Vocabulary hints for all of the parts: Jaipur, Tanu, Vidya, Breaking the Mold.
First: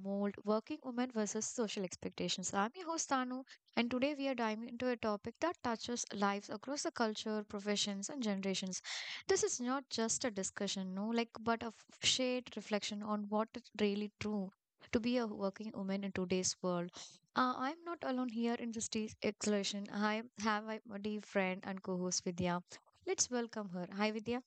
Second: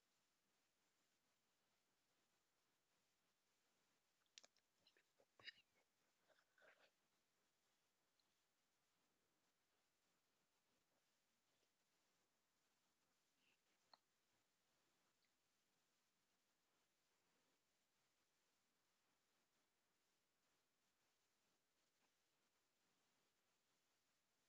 Mold, Working Women versus Social Expectations. I'm your host, Tanu, and today we are diving into a topic that touches lives across the culture, professions, and generations. This is not just a discussion, no, like, but a shared reflection on what is really true to be a working woman in today's world. I'm not alone here in this exploration. I have my dear friend and co host, Vidya. Let's welcome her. Hi, Vidya.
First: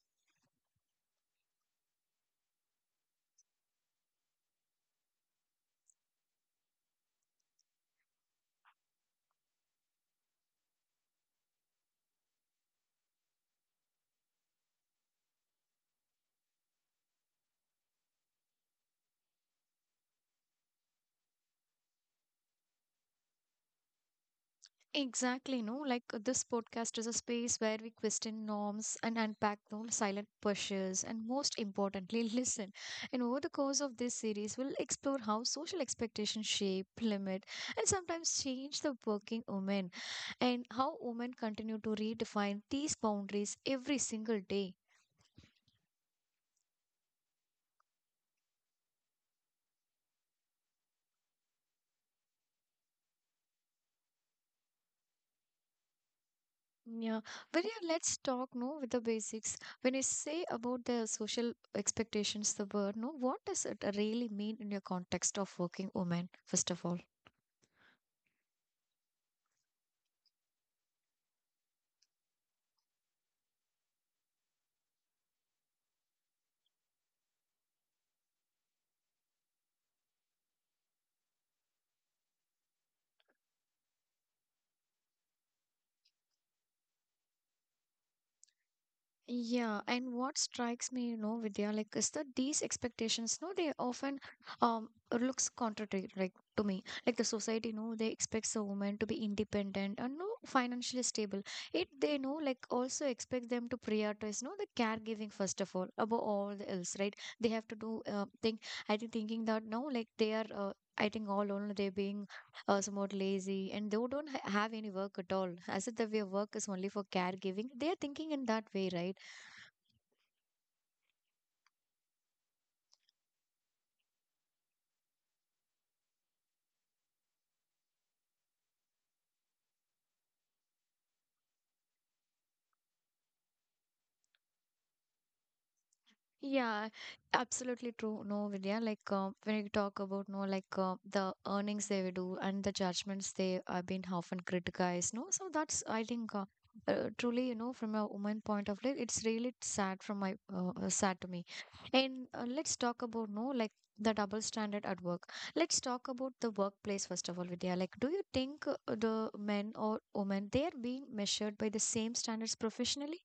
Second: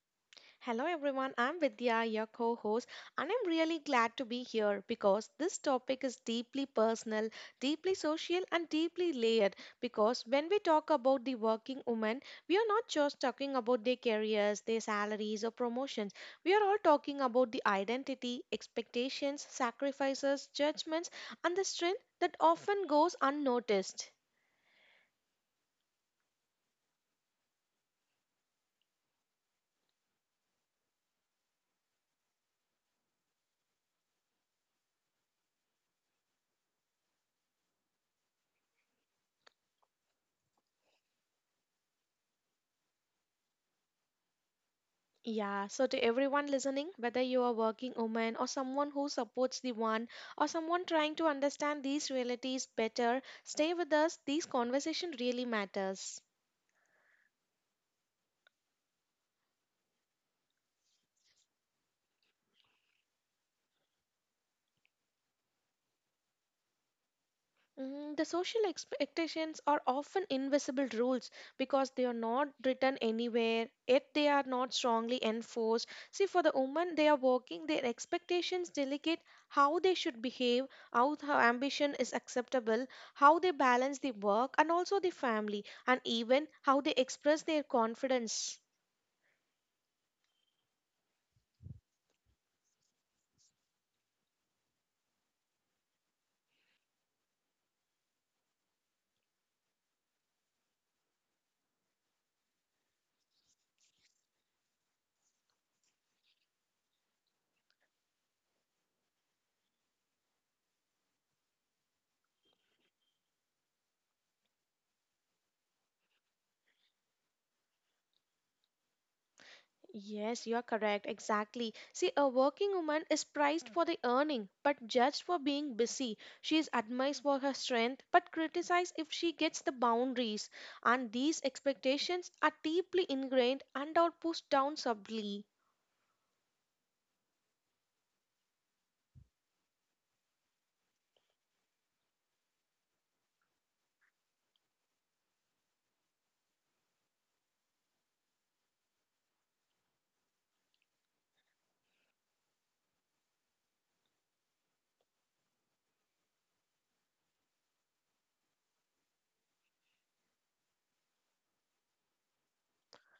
Hello everyone, I'm Vidya, your co host, and I'm really glad to be here because this topic is deeply personal, deeply social, and deeply layered. Because when we talk about the working woman, we are not just talking about their careers, their salaries, or promotions. We are all talking about the identity, expectations, sacrifices, judgments, and the strength that often goes unnoticed. Exactly, no. Like, this podcast is a space where we question norms and unpack those silent pushes, and most importantly, listen. And over the course of this series, we'll explore how social expectations shape, limit, and sometimes change the working woman, and how women continue to redefine these boundaries every single day. Yeah, so to everyone listening, whether you are working woman or someone who supports the one or someone trying to understand these realities better, stay with us. These conversation really matters. Yeah, but yeah, let's talk no with the basics. When you say about the social expectations, the word no, what does it really mean in your context of working woman? First of all, The social expectations are often invisible rules because they are not written anywhere, yet they are not strongly enforced. See, for the woman, they are working, their expectations delegate how they should behave, ambition is acceptable, how they balance the work and also the family, and even how they express their confidence. yeah, and what strikes me, you know, Vidya, like, is that these expectations, no, they often um looks contradictory, like to me. Like the society, no, they expects a woman to be independent and no financially stable. It they know like also expect them to prioritize, no, the caregiving first of all above all the else, right? They have to do think. I think thinking that no, like they are. I think all alone they're being somewhat lazy and they don't have any work at all. As if the way work is only for caregiving, they are thinking in that way, right? Yes, you are correct. Exactly. See, a working woman is prized for the earning, but judged for being busy. She is admired for her strength, but criticized if she gets the boundaries. And these expectations are deeply ingrained and are pushed down subtly. Yeah, absolutely true. No, Vidya, like when you talk about no, like the earnings they will do and the judgments they have been often criticized. No, so that's I think truly, you know, from a woman point of view, it's really sad from my sad to me. And let's talk about no, like the double standard at work. Let's talk about the workplace first of all, Vidya. Like, do you think the men or women they are being measured by the same standards professionally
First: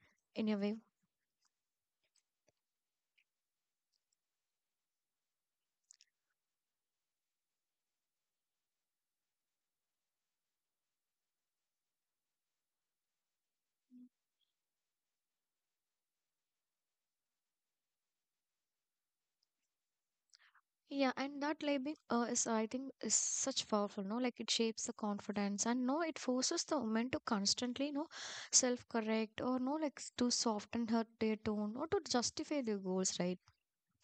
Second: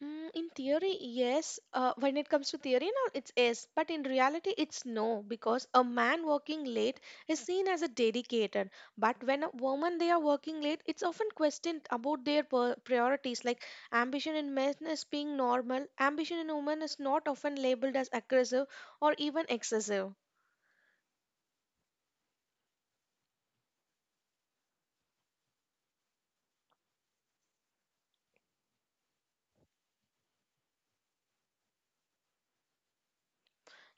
In In your way? theory, yes. When it comes to theory, now it's yes. But in reality, it's no, because a man working late is seen as a dedicated. But when a woman they are working late, it's often questioned about priorities. Like ambition in men is being normal. Ambition in women is not often labeled as aggressive or even excessive. Yeah, and that labeling is, I think, is such powerful, no? Like it shapes the confidence, and no, it forces the woman to constantly, no, self-correct or no, like to soften her their tone or to justify their goals, right?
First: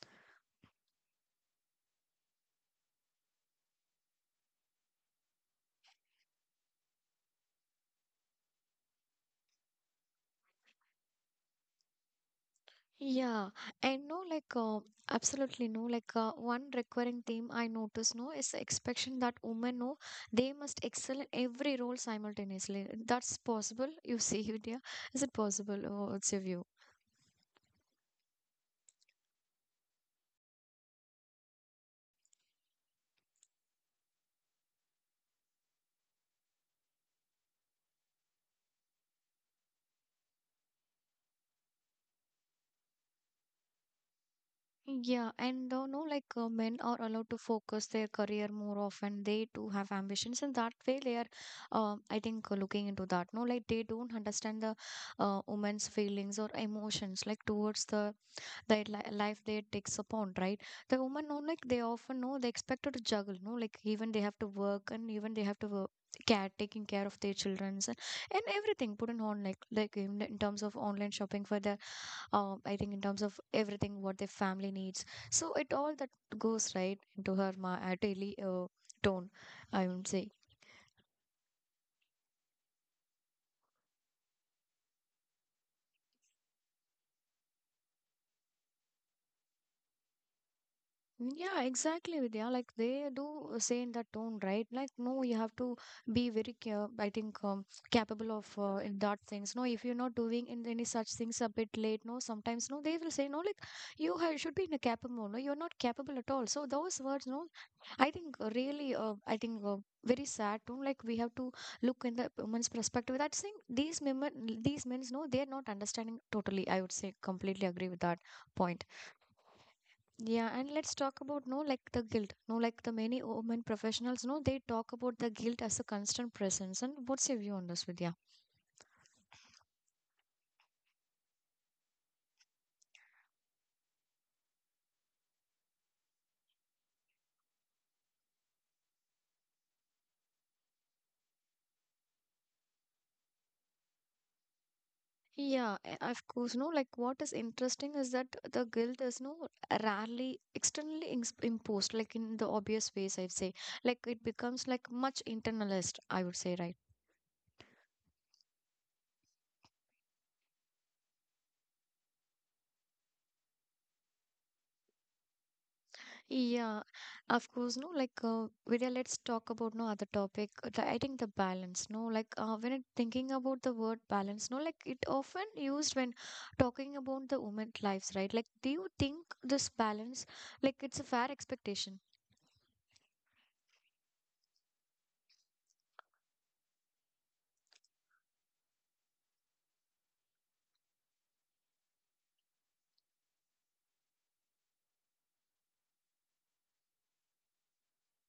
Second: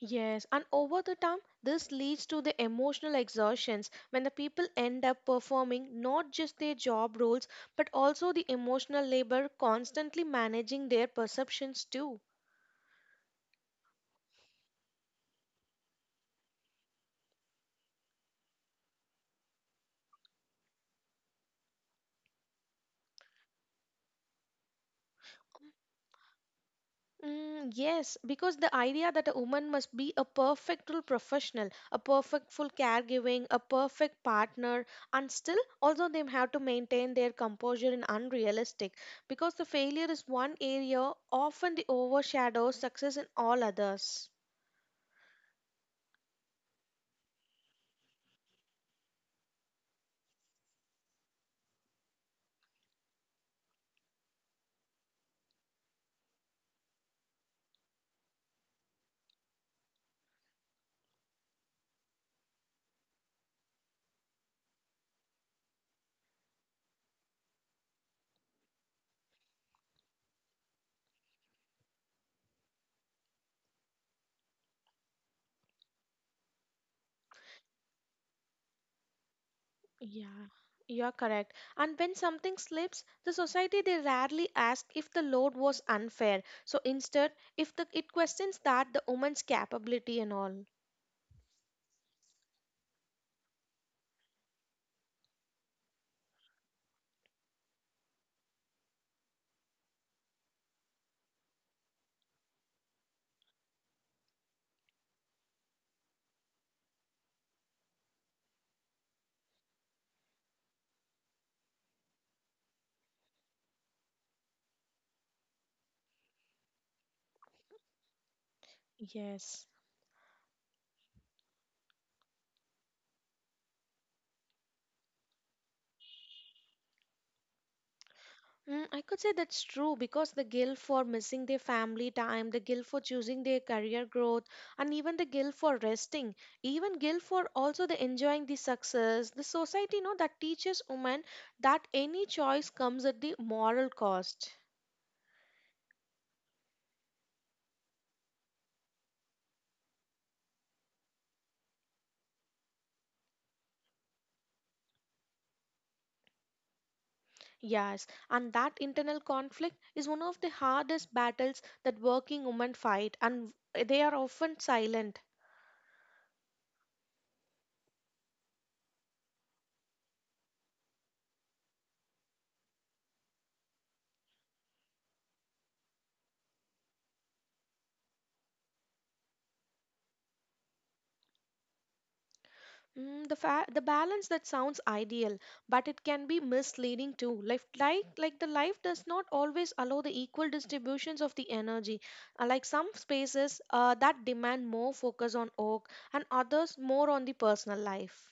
Yes, and over the time, this leads to the emotional exhaustions when the people end up performing not just their job roles but also the emotional labor, constantly managing their perceptions too. Yeah, and no, like absolutely no, like one recurring theme I notice, no, is the expectation that women, no, they must excel in every role simultaneously. That's possible, you see it, yeah? Is it possible? Oh, what's your view? Yes, because the idea that a woman must be a perfect full professional, a perfect full caregiving, a perfect partner, and still also they have to maintain their composure in unrealistic because the failure is one area often the overshadows success in all others. Yeah, and though no, like men are allowed to focus their career more often. They too have ambitions, and that way they are, I think, looking into that. No, like they don't understand the women's feelings or emotions, like towards the their life they takes upon, right? The women know, like they often know they expected to juggle. No, like even they have to work, and even they have to work. Care taking care of their childrens and everything put in on like in terms of online shopping for the I think in terms of everything what their family needs. So it all that goes right into her ma daily tone, I would say. Yeah, you're correct. And when something slips, the society they rarely ask if the load was unfair. So instead, if the it questions that the woman's capability and all. Mm, yeah, exactly, Vidya. Like they do say in that tone, right? Like no, you have to be very, care, I think, capable of in that things. No, if you're not doing in any such things a bit late, no, sometimes no, they will say no, like you ha should be in a capable mode. No, you're not capable at all. So those words, no, I think really, I think very sad too. Like we have to look in the woman's perspective. That's saying these women, these men's, no, they are not understanding totally. I would say completely agree with that point. Yes. Yeah, and let's talk about no, like the guilt. No, like the many women professionals, no, they talk about the guilt as a constant presence. And what's your view on this, Vidya? I could say that's true because the guilt for missing their family time, the guilt for choosing their career growth, and even the guilt for resting, even guilt for also the enjoying the success. The society, you know, that teaches women that any choice comes at the moral cost. Yeah, of course. No, like what is interesting is that the guilt is no rarely externally imposed, like in the obvious ways, I'd say. Like it becomes like much internalized, I would say, right? Yes, and that internal conflict is one of the hardest battles that working women fight, and they are often silent. Yeah, of course. No, like Vidya, let's talk about no other topic. I think the balance. No, like when it, thinking about the word balance, no, like it often used when talking about the women lives, right? Like, do you think this balance, like it's a fair expectation? The balance that sounds ideal, but it can be misleading too. Life, like the life does not always allow the equal distributions of the energy. Like some spaces that demand more focus on work, and others more on the personal life.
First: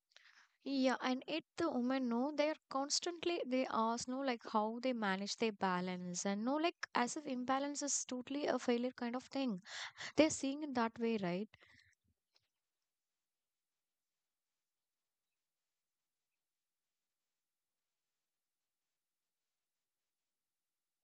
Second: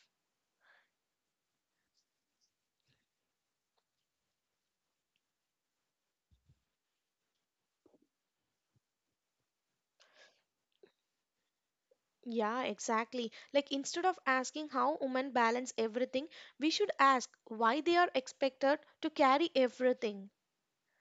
Yeah, and it the women know they are constantly they ask no like how they manage their balance and no like as if imbalance is totally a failure kind of thing. They're seeing it that way, right? Yeah, exactly. Like instead of asking how women balance everything, we should ask why they are expected to carry everything.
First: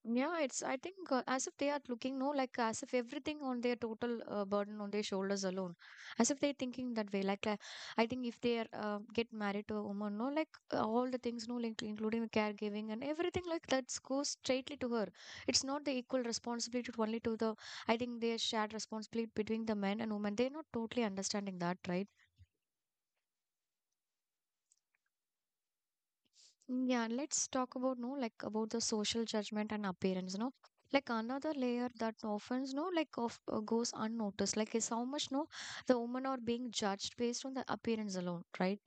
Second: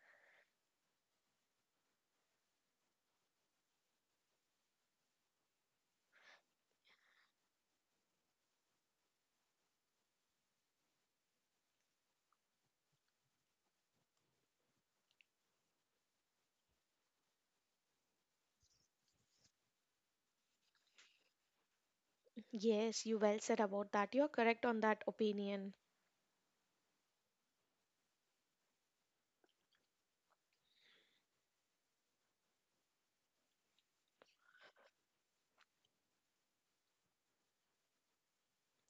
Yeah, it's, I think, as if they are looking, no, like as if everything on their total burden on their shoulders alone. As if they're thinking that way. Like, I think if they are, get married to a woman, no, like all the things, no, like including the caregiving and everything like that goes straightly to her. It's not the equal responsibility to only to the, I think, their shared responsibility between the men and women. They're not totally understanding that, right? Yes, you well said about that. You're correct on that opinion. Yeah, let's talk about no like about the social judgment and appearance, no. Like another layer that often no like of goes unnoticed, like is how much no the women are being judged based on the appearance alone, right?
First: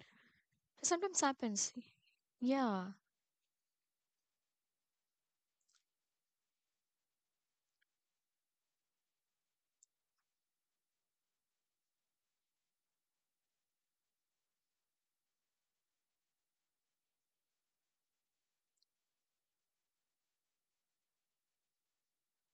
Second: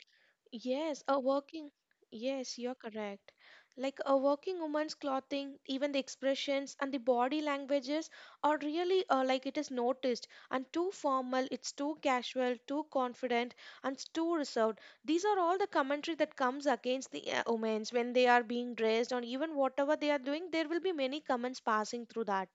Yes, a Sometimes working, happens. yes, you're Yeah. correct. Like a working woman's clothing, even the expressions and the body languages are really like it is noticed and too formal, it's too casual, too confident, and it's too reserved. These are all the commentary that comes against the women's when they are being dressed or even whatever they are doing, there will be many comments passing through that.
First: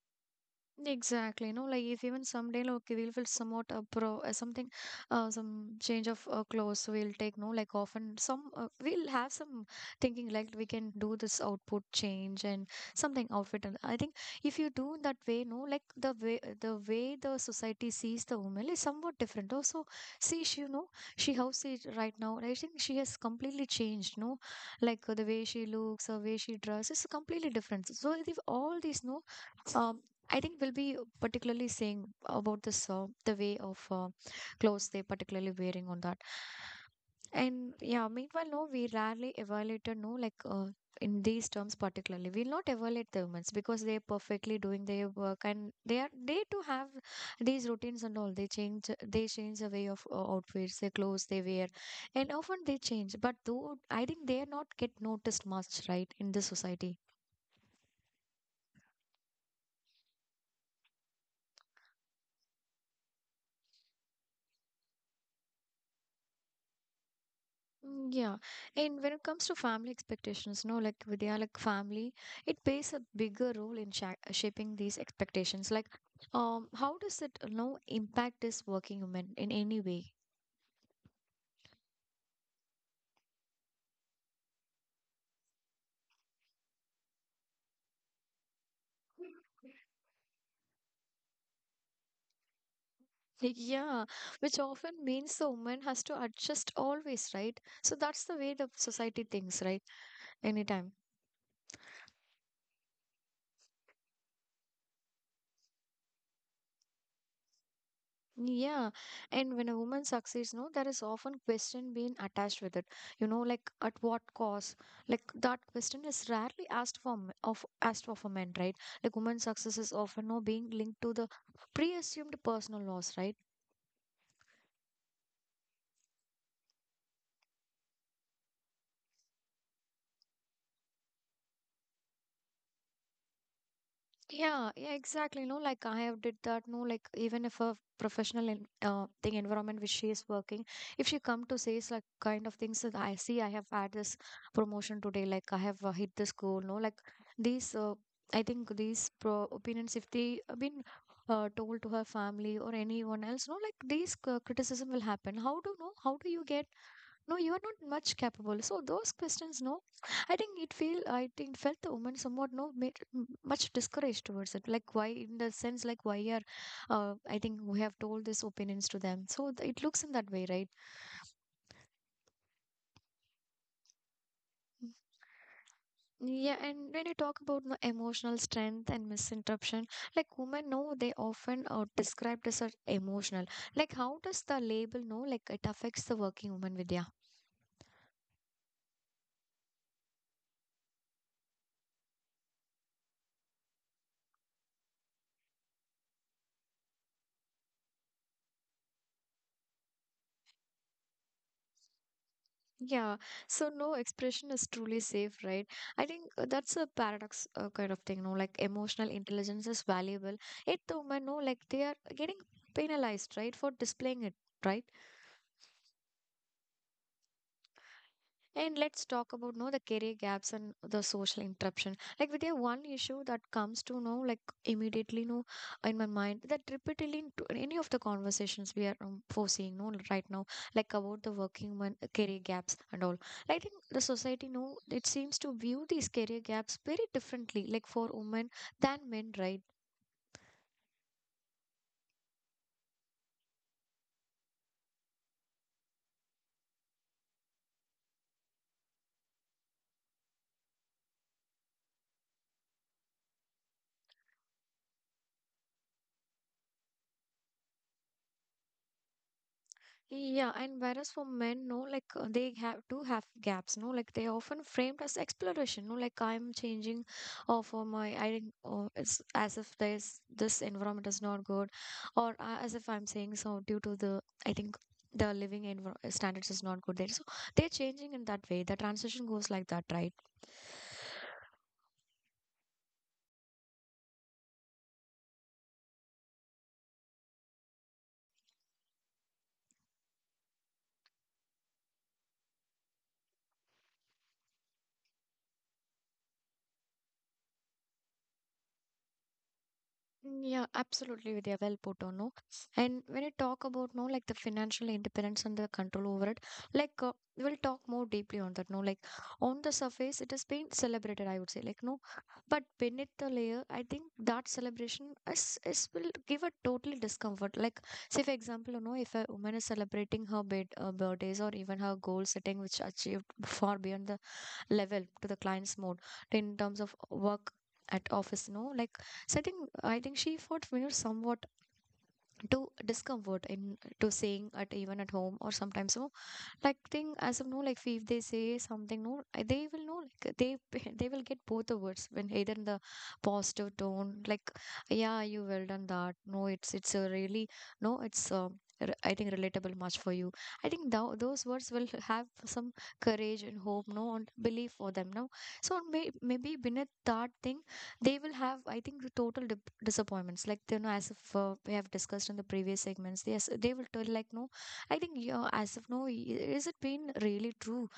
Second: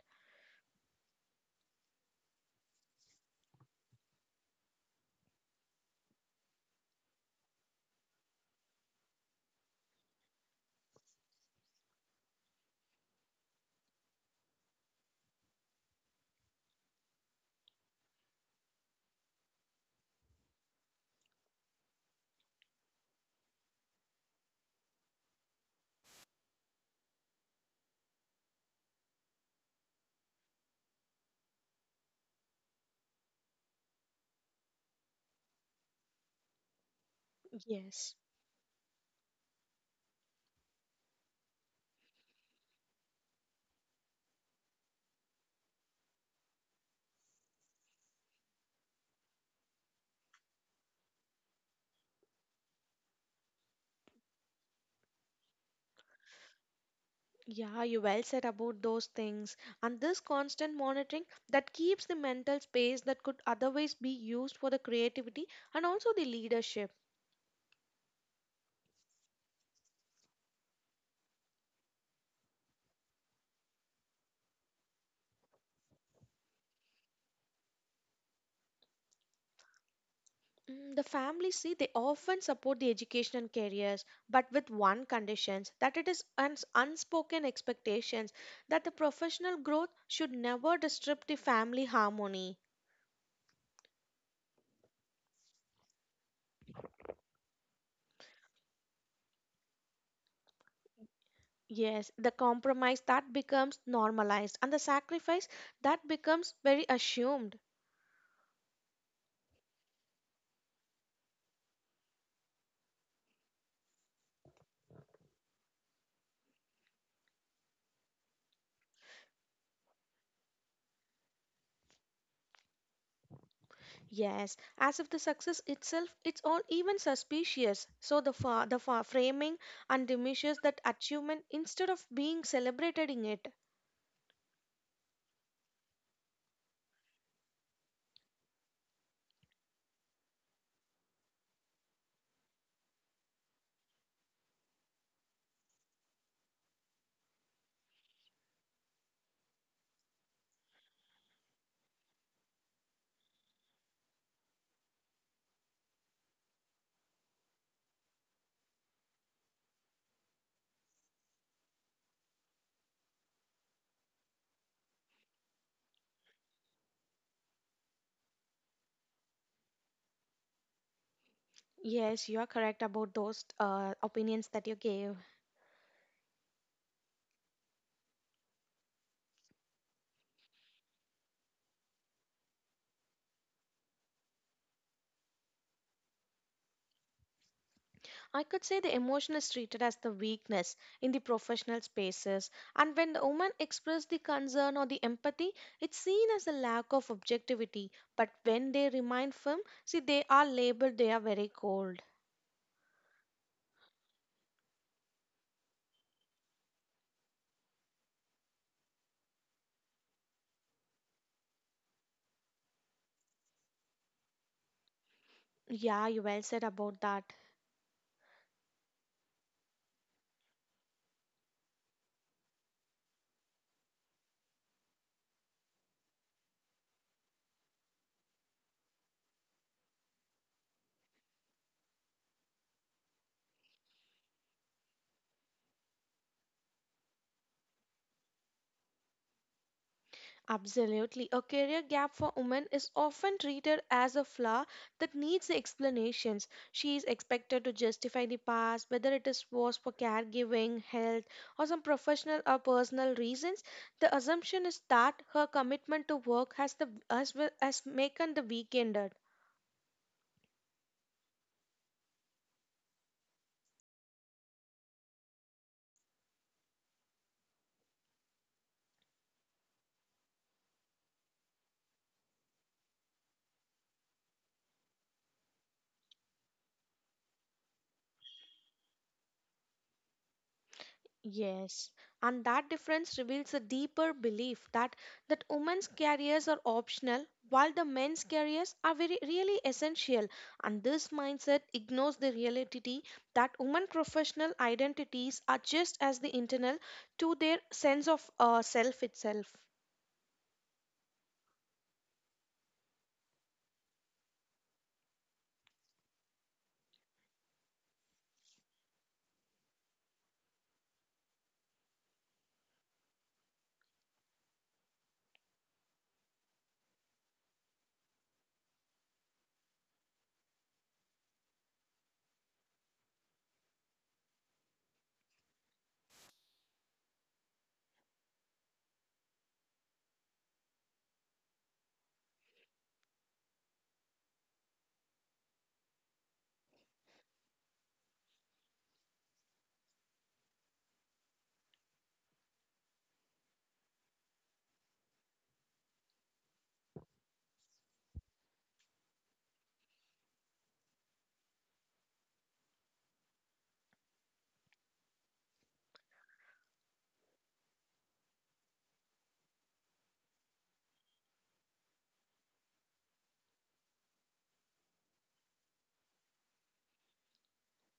Exactly, no, like if even someday, like we'll somewhat pro something, some change of clothes we'll take, no, like often some we'll have some thinking like we can do this output change and something outfit. And I think if you do that way, no, like the way the society sees the woman is somewhat different. Also, see, she, you know, she how she right now, I think she has completely changed, no, like the way she looks, the way she dresses is completely different. So, if all these, no. Um, I think we'll be particularly saying about this the way of clothes they particularly wearing on that. And yeah, Yes. meanwhile, no, we rarely evaluated, no, like in these terms particularly, we'll not evaluate the women's because they're perfectly doing their work and they are they too have these routines and all. They change the way of outfits, their clothes they wear, and often they change. But though I think they are not get noticed much, right, in this society. Yeah, you well said about those things. And this constant monitoring that keeps the mental space that could otherwise be used for the creativity and also the leadership. Mm, yeah, and when it comes to family expectations, no, like with their like family, it plays a bigger role in shaping these expectations. Like, how does it, you know, impact this working woman in any way? The families see they often support the education and careers, but with one conditions that it is unspoken expectations that the professional growth should never disturb the family harmony. Yeah, which often means the woman has to adjust always, right? So that's the way the society thinks, right? Anytime. Yes, the compromise that becomes normalized and the sacrifice that becomes very assumed. Yeah, and when a woman succeeds, no, there is often question being attached with it. You know, like at what cost? Like that question is rarely asked for m- of asked for a man, right? Like women's success is often no being linked to the pre-assumed personal loss, right? Yes, as if the success itself it's all even suspicious. So framing and that achievement instead of being celebrated in it. Yeah, yeah, exactly. No, like I have did that. No, like even if a professional in, thing environment which she is working, if she come to says like kind of things that I see, I have had this promotion today. Like I have hit this goal. No, like these. I think these pro opinions, if they have been told to her family or anyone else, no, like these c criticism will happen. How do no? How do you get? No, you are not much capable, so those questions no I think felt the woman somewhat no made much discouraged towards it, like why in the sense like why are I think we have told these opinions to them, so it looks in that way, right? Yes, you are correct about those opinions that you gave. Mm, yeah, and when you talk about no emotional strength and misinterruption, like women know they often are described as a emotional, like how does the label know like it affects the working woman with. I could say the emotion is treated as the weakness in the professional spaces, and when the woman express the concern or the empathy, it's seen as a lack of objectivity. But when they remain firm, see they are labeled they are very cold. Yeah, so no expression is truly safe, right? I think that's a paradox kind of thing, no? Like emotional intelligence is valuable, it though, man, no, like they are getting penalized, right, for displaying it, right? Yeah, you well said about that. And let's talk about no the career gaps and the social interruption. Like with the one issue that comes to know like immediately no in my mind that repeatedly in any of the conversations we are foreseeing no right now like about the working woman career gaps and all. I think the society no it seems to view these career gaps very differently like for women than men, right? Absolutely. A career gap for women is often treated as a flaw that needs explanations. She is expected to justify the past, whether it is was for caregiving, health, or some professional or personal reasons. The assumption is that her commitment to work has the as well as making the weekender. Yeah, and whereas for men, no, like they have to have gaps, no, like they are often framed as exploration, no, like I'm changing, or for my I didn't, or it's as if there's this environment is not good, or as if I'm saying so due to the I think the standards is not good there, so they're changing in that way. The transition goes like that, right? Yes, and that difference reveals a deeper belief that women's careers are optional while the men's careers are very really essential and this mindset ignores the reality that women professional identities are just as the internal to their sense of self itself. Yeah, absolutely, Vidya. Well put on, no? And when you talk about, no, like the financial independence and the control over it, like we'll talk more deeply on that, no? Like on the surface, it has been celebrated, I would say, like, no. But beneath the layer, I think that celebration is will give a total discomfort. Like, say, for example, you know, if a woman is celebrating her birthdays or even her goal setting, which achieved far beyond the level to the client's mode in terms of work at office, no, like setting, I think she fought, you know, somewhat to discomfort in to saying at even at home or sometimes. So like thing, as of now, like if they say something, no, they will know like they they will get both the words when either in the positive tone, like yeah, you well done that, no, it's a really, no, it's I think relatable much for you. I think thou those words will have some courage and hope, no, and belief for them. No, so maybe beneath that thing, they will have, I think, the total disappointments. Like, you know, as if we have discussed in the previous segments, yes, they will tell like no, I think yeah, as of now, is it been really true,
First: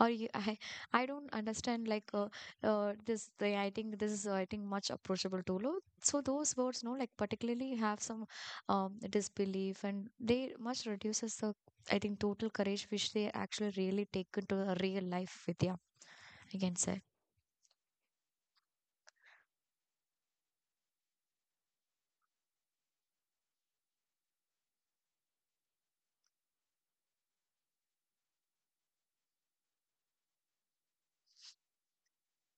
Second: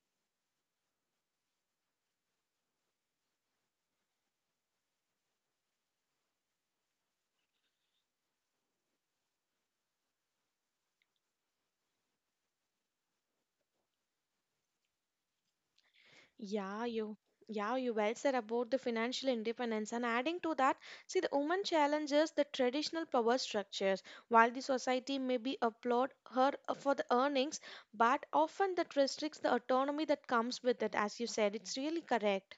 or you, I don't understand like this the I think this is I think much approachable to low. So those words, no, like particularly have some disbelief, and they much reduces the I think total courage which they actually really take into a real life with yeah, I can Yeah, say. you yeah, you well said about the financial independence. And adding to that, see the woman challenges the traditional power structures. While the society may be applaud her for the earnings, but often that restricts the autonomy that comes with it, as you said. It's really correct.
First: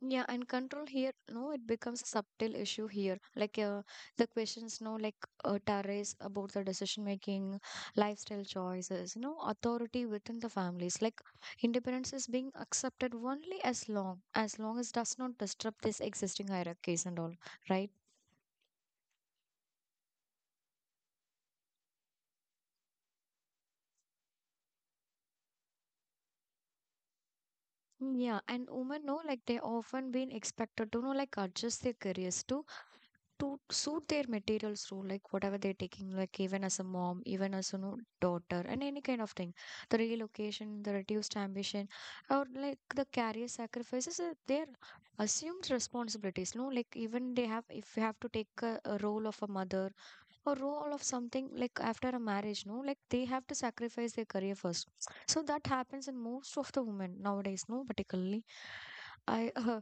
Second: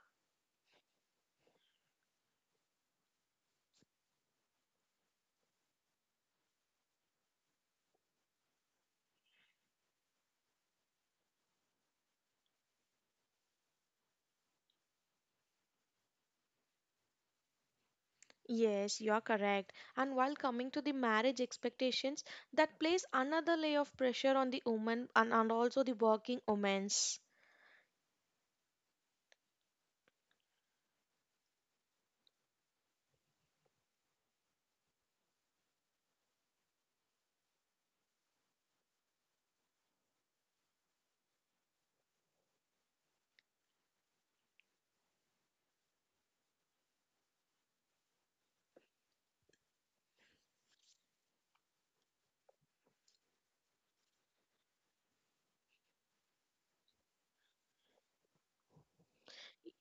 Yeah, and control here, no, it becomes a subtle issue here. Like the questions, no, like Tares about the decision making, lifestyle choices, you know, authority within the families. Like independence is being accepted only as long as long as does not disrupt these existing hierarchies and all, right? Yes, you are correct. And while coming to the marriage expectations, that place another layer of pressure on the woman and also the working women's. Mm, yeah, and women know like they often been expected to know like adjust their careers to suit their materials role, like whatever they're taking, like even as a mom, even as a no, daughter, and any kind of thing. The relocation, the reduced ambition, or like the career sacrifices, they're assumed responsibilities. No, like even they have, if you have to take a role of a mother, a role of something like after a marriage, no, like they have to sacrifice their career first, so that happens in most of the women nowadays, no, particularly. I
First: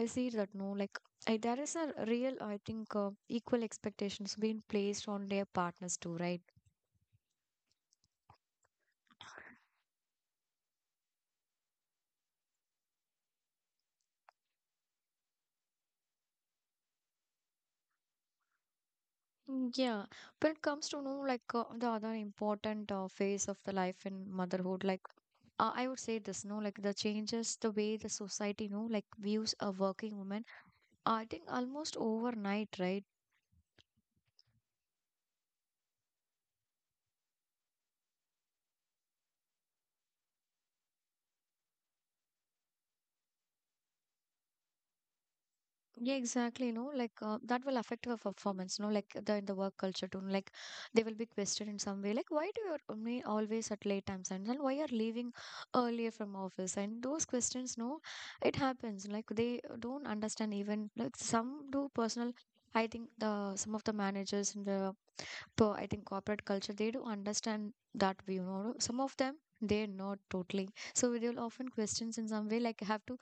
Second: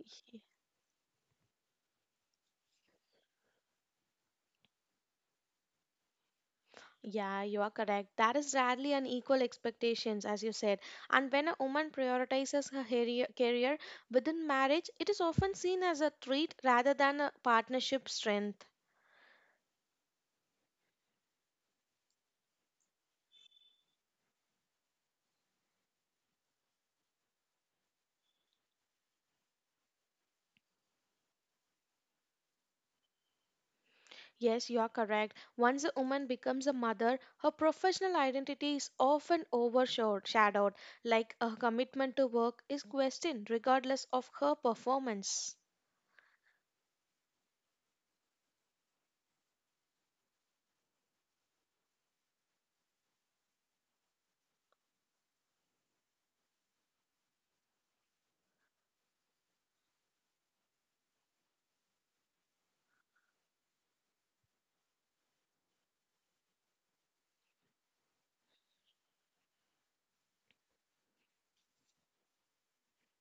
I see that, no, like there is a real I think equal expectations being placed on their partners too, right? Yeah, you are correct. That is rarely an equal expectations, as you said. And when a woman prioritizes career within marriage, it is often seen as a treat rather than a partnership strength. Mm, yeah, when it comes to no like the other important phase of the life in motherhood, like I would say this, no, like the changes the way the society, you know, like views a working woman I think almost overnight, right? Yes, you are correct. Once a woman becomes a mother, her professional identity is often overshadowed, like her commitment to work is questioned regardless of her performance. Yeah, exactly. No, like that will affect her performance. No, like the in the work culture too. Like they will be questioned in some way. Like why do you only always at late times and then why you're leaving earlier from office? And those questions, no, it happens. Like they don't understand even. Like some do personal. I think the some of the managers in the I think corporate culture they do understand that view. No, some of them they're not totally. So they'll often questions in some way. Like have to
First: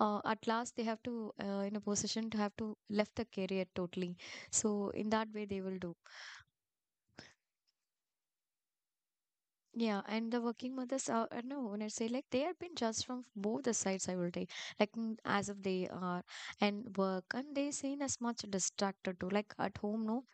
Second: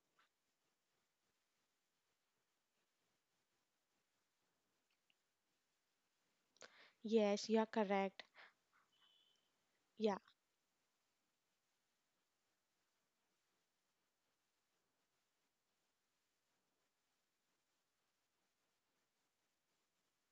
at last they have to in a position to have to left the career totally, so in that way they will do. Yes, you are correct. Yeah, Yeah. and the working mothers are, no, when I say like they have been judged from both the sides, I will say like mm, as if they are and work and they seen as much distracted too. Like at home, no,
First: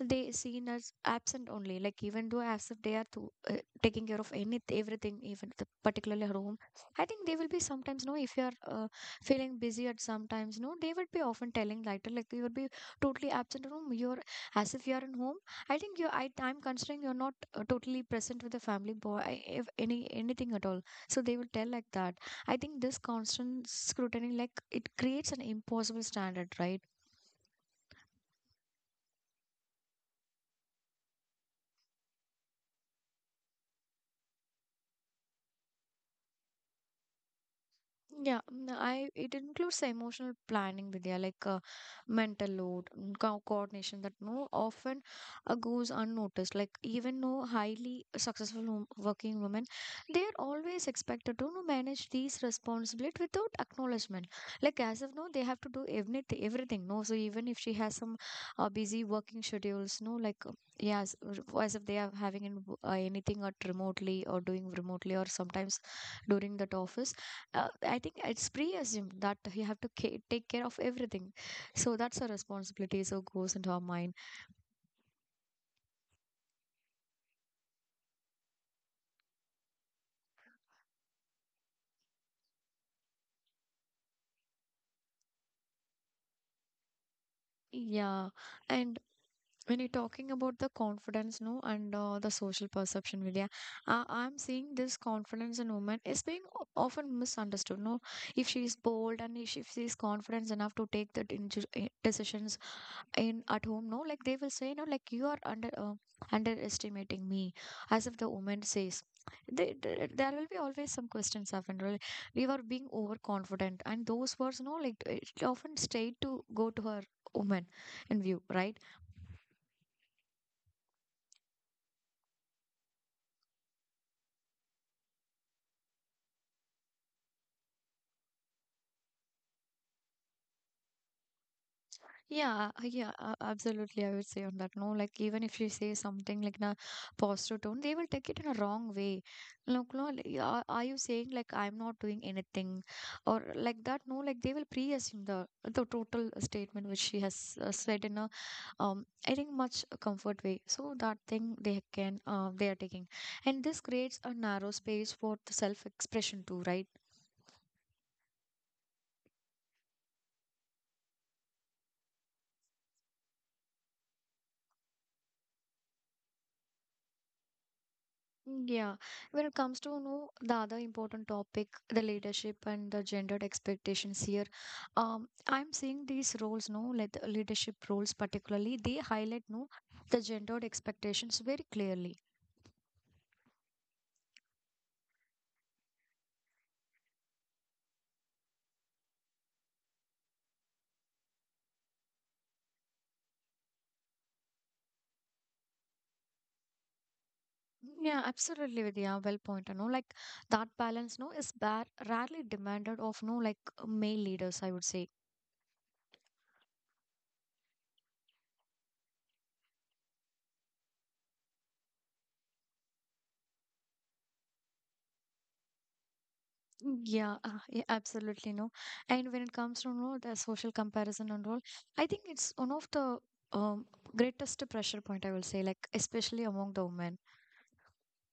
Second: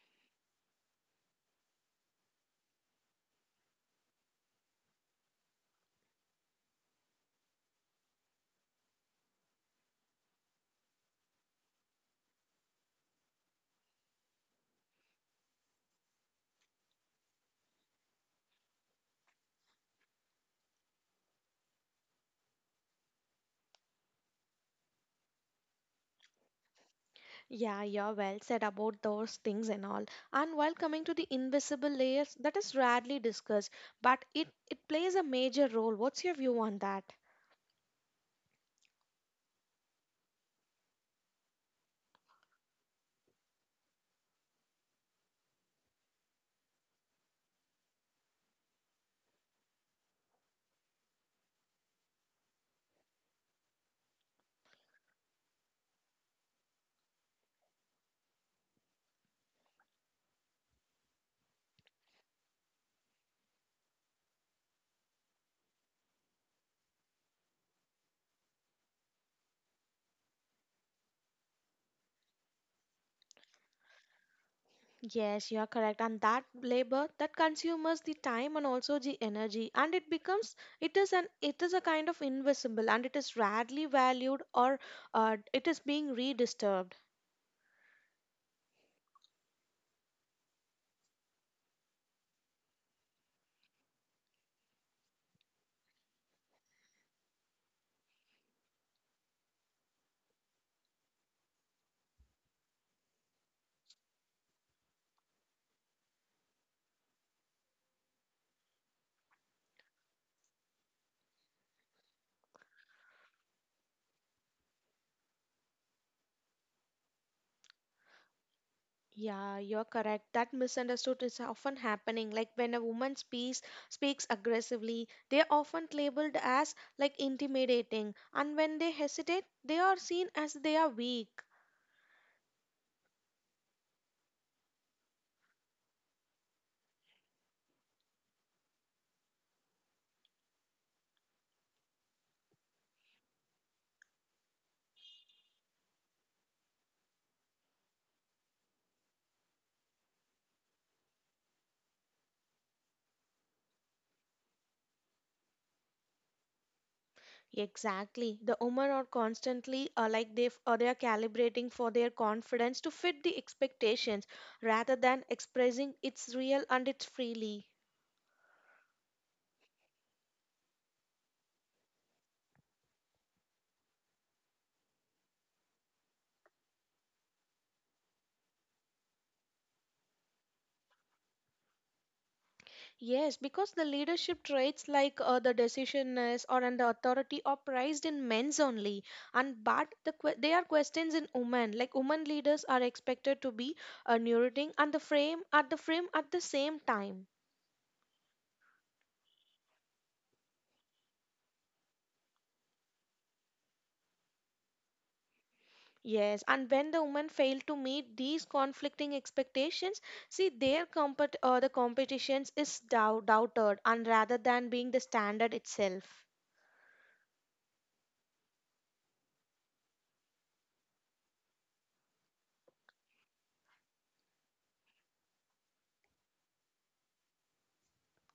they seen as absent only. Like even though as if they are to, taking care of any everything, even the, particularly at home. I think they will be sometimes no. If you are feeling busy at sometimes no, they would be often telling later like you would be totally absent at home. You're as if you are in home. I think you I I'm considering you're not totally present with the family boy if any anything at all, so they will tell like that. I think this constant scrutiny like it creates an impossible standard, right? Yeah, you're well said about those things and all. And while coming to the invisible layers, that is rarely discussed, but it plays a major role. What's your view on that? Yeah, mm, I it includes emotional planning, Vidya, like mental load, mm, co coordination that no often goes unnoticed. Like even no highly successful working women, they are always expected to no, manage these responsibilities without acknowledgement. Like as of now, they have to do everything, everything. No, so even if she has some busy working schedules, no, like yes, as if they are having an, anything at remotely or doing remotely or sometimes during that office I think it's pre-assumed that you have to take care of everything. So that's a responsibility. So goes into our mind. Yes, you're correct. And that labor that consumes the time and also the energy, and it becomes it is an it is a kind of invisible, and it is rarely valued or it is being redisturbed. Yeah. And when you're talking about the confidence, no, and the social perception, Vidya, I'm seeing this confidence in women is being often misunderstood. No, if she is bold and if she is confident enough to take that decisions in at home, no, like they will say no like you are under underestimating me as if the woman says they, there will be always some questions often really we were being overconfident and those words, no, like it often stayed to go to her woman in view, right? Yeah, you're correct. That misunderstood is often happening. Like when a woman speaks aggressively, they are often labeled as like intimidating, and when they hesitate, they are seen as they are weak. Yeah, absolutely. I would say on that. No, like even if you say something like in a positive tone, they will take it in a wrong way. Like, no, like, are you saying like I'm not doing anything or like that? No, like they will pre-assume the total statement which she has said in a I think much comfort way. So that thing they can they are taking, and this creates a narrow space for the self-expression too, right? Exactly. The women are constantly they are calibrating for their confidence to fit the expectations rather than expressing its real and its freely. Yeah, when it comes to know the other important topic, the leadership and the gendered expectations here, I'm seeing these roles, no, like the leadership roles particularly, they highlight no the gendered expectations very clearly. Yes, because the leadership traits like the decisionness or and the authority are prized in men's only, and but they are questions in women. Like women leaders are expected to be neurotic and the frame at the same time. Yeah, absolutely, Vidya, well pointed. No, like that balance, no, is bar rarely demanded of no like male leaders, I would say. Yes, and when the women fail to meet these conflicting expectations, see the competitions is doubted, and rather than being the standard itself. Mm, yeah, absolutely, no. And when it comes to, you know, the social comparison and all, I think it's one of the um, greatest pressure point I will say, like especially among the women.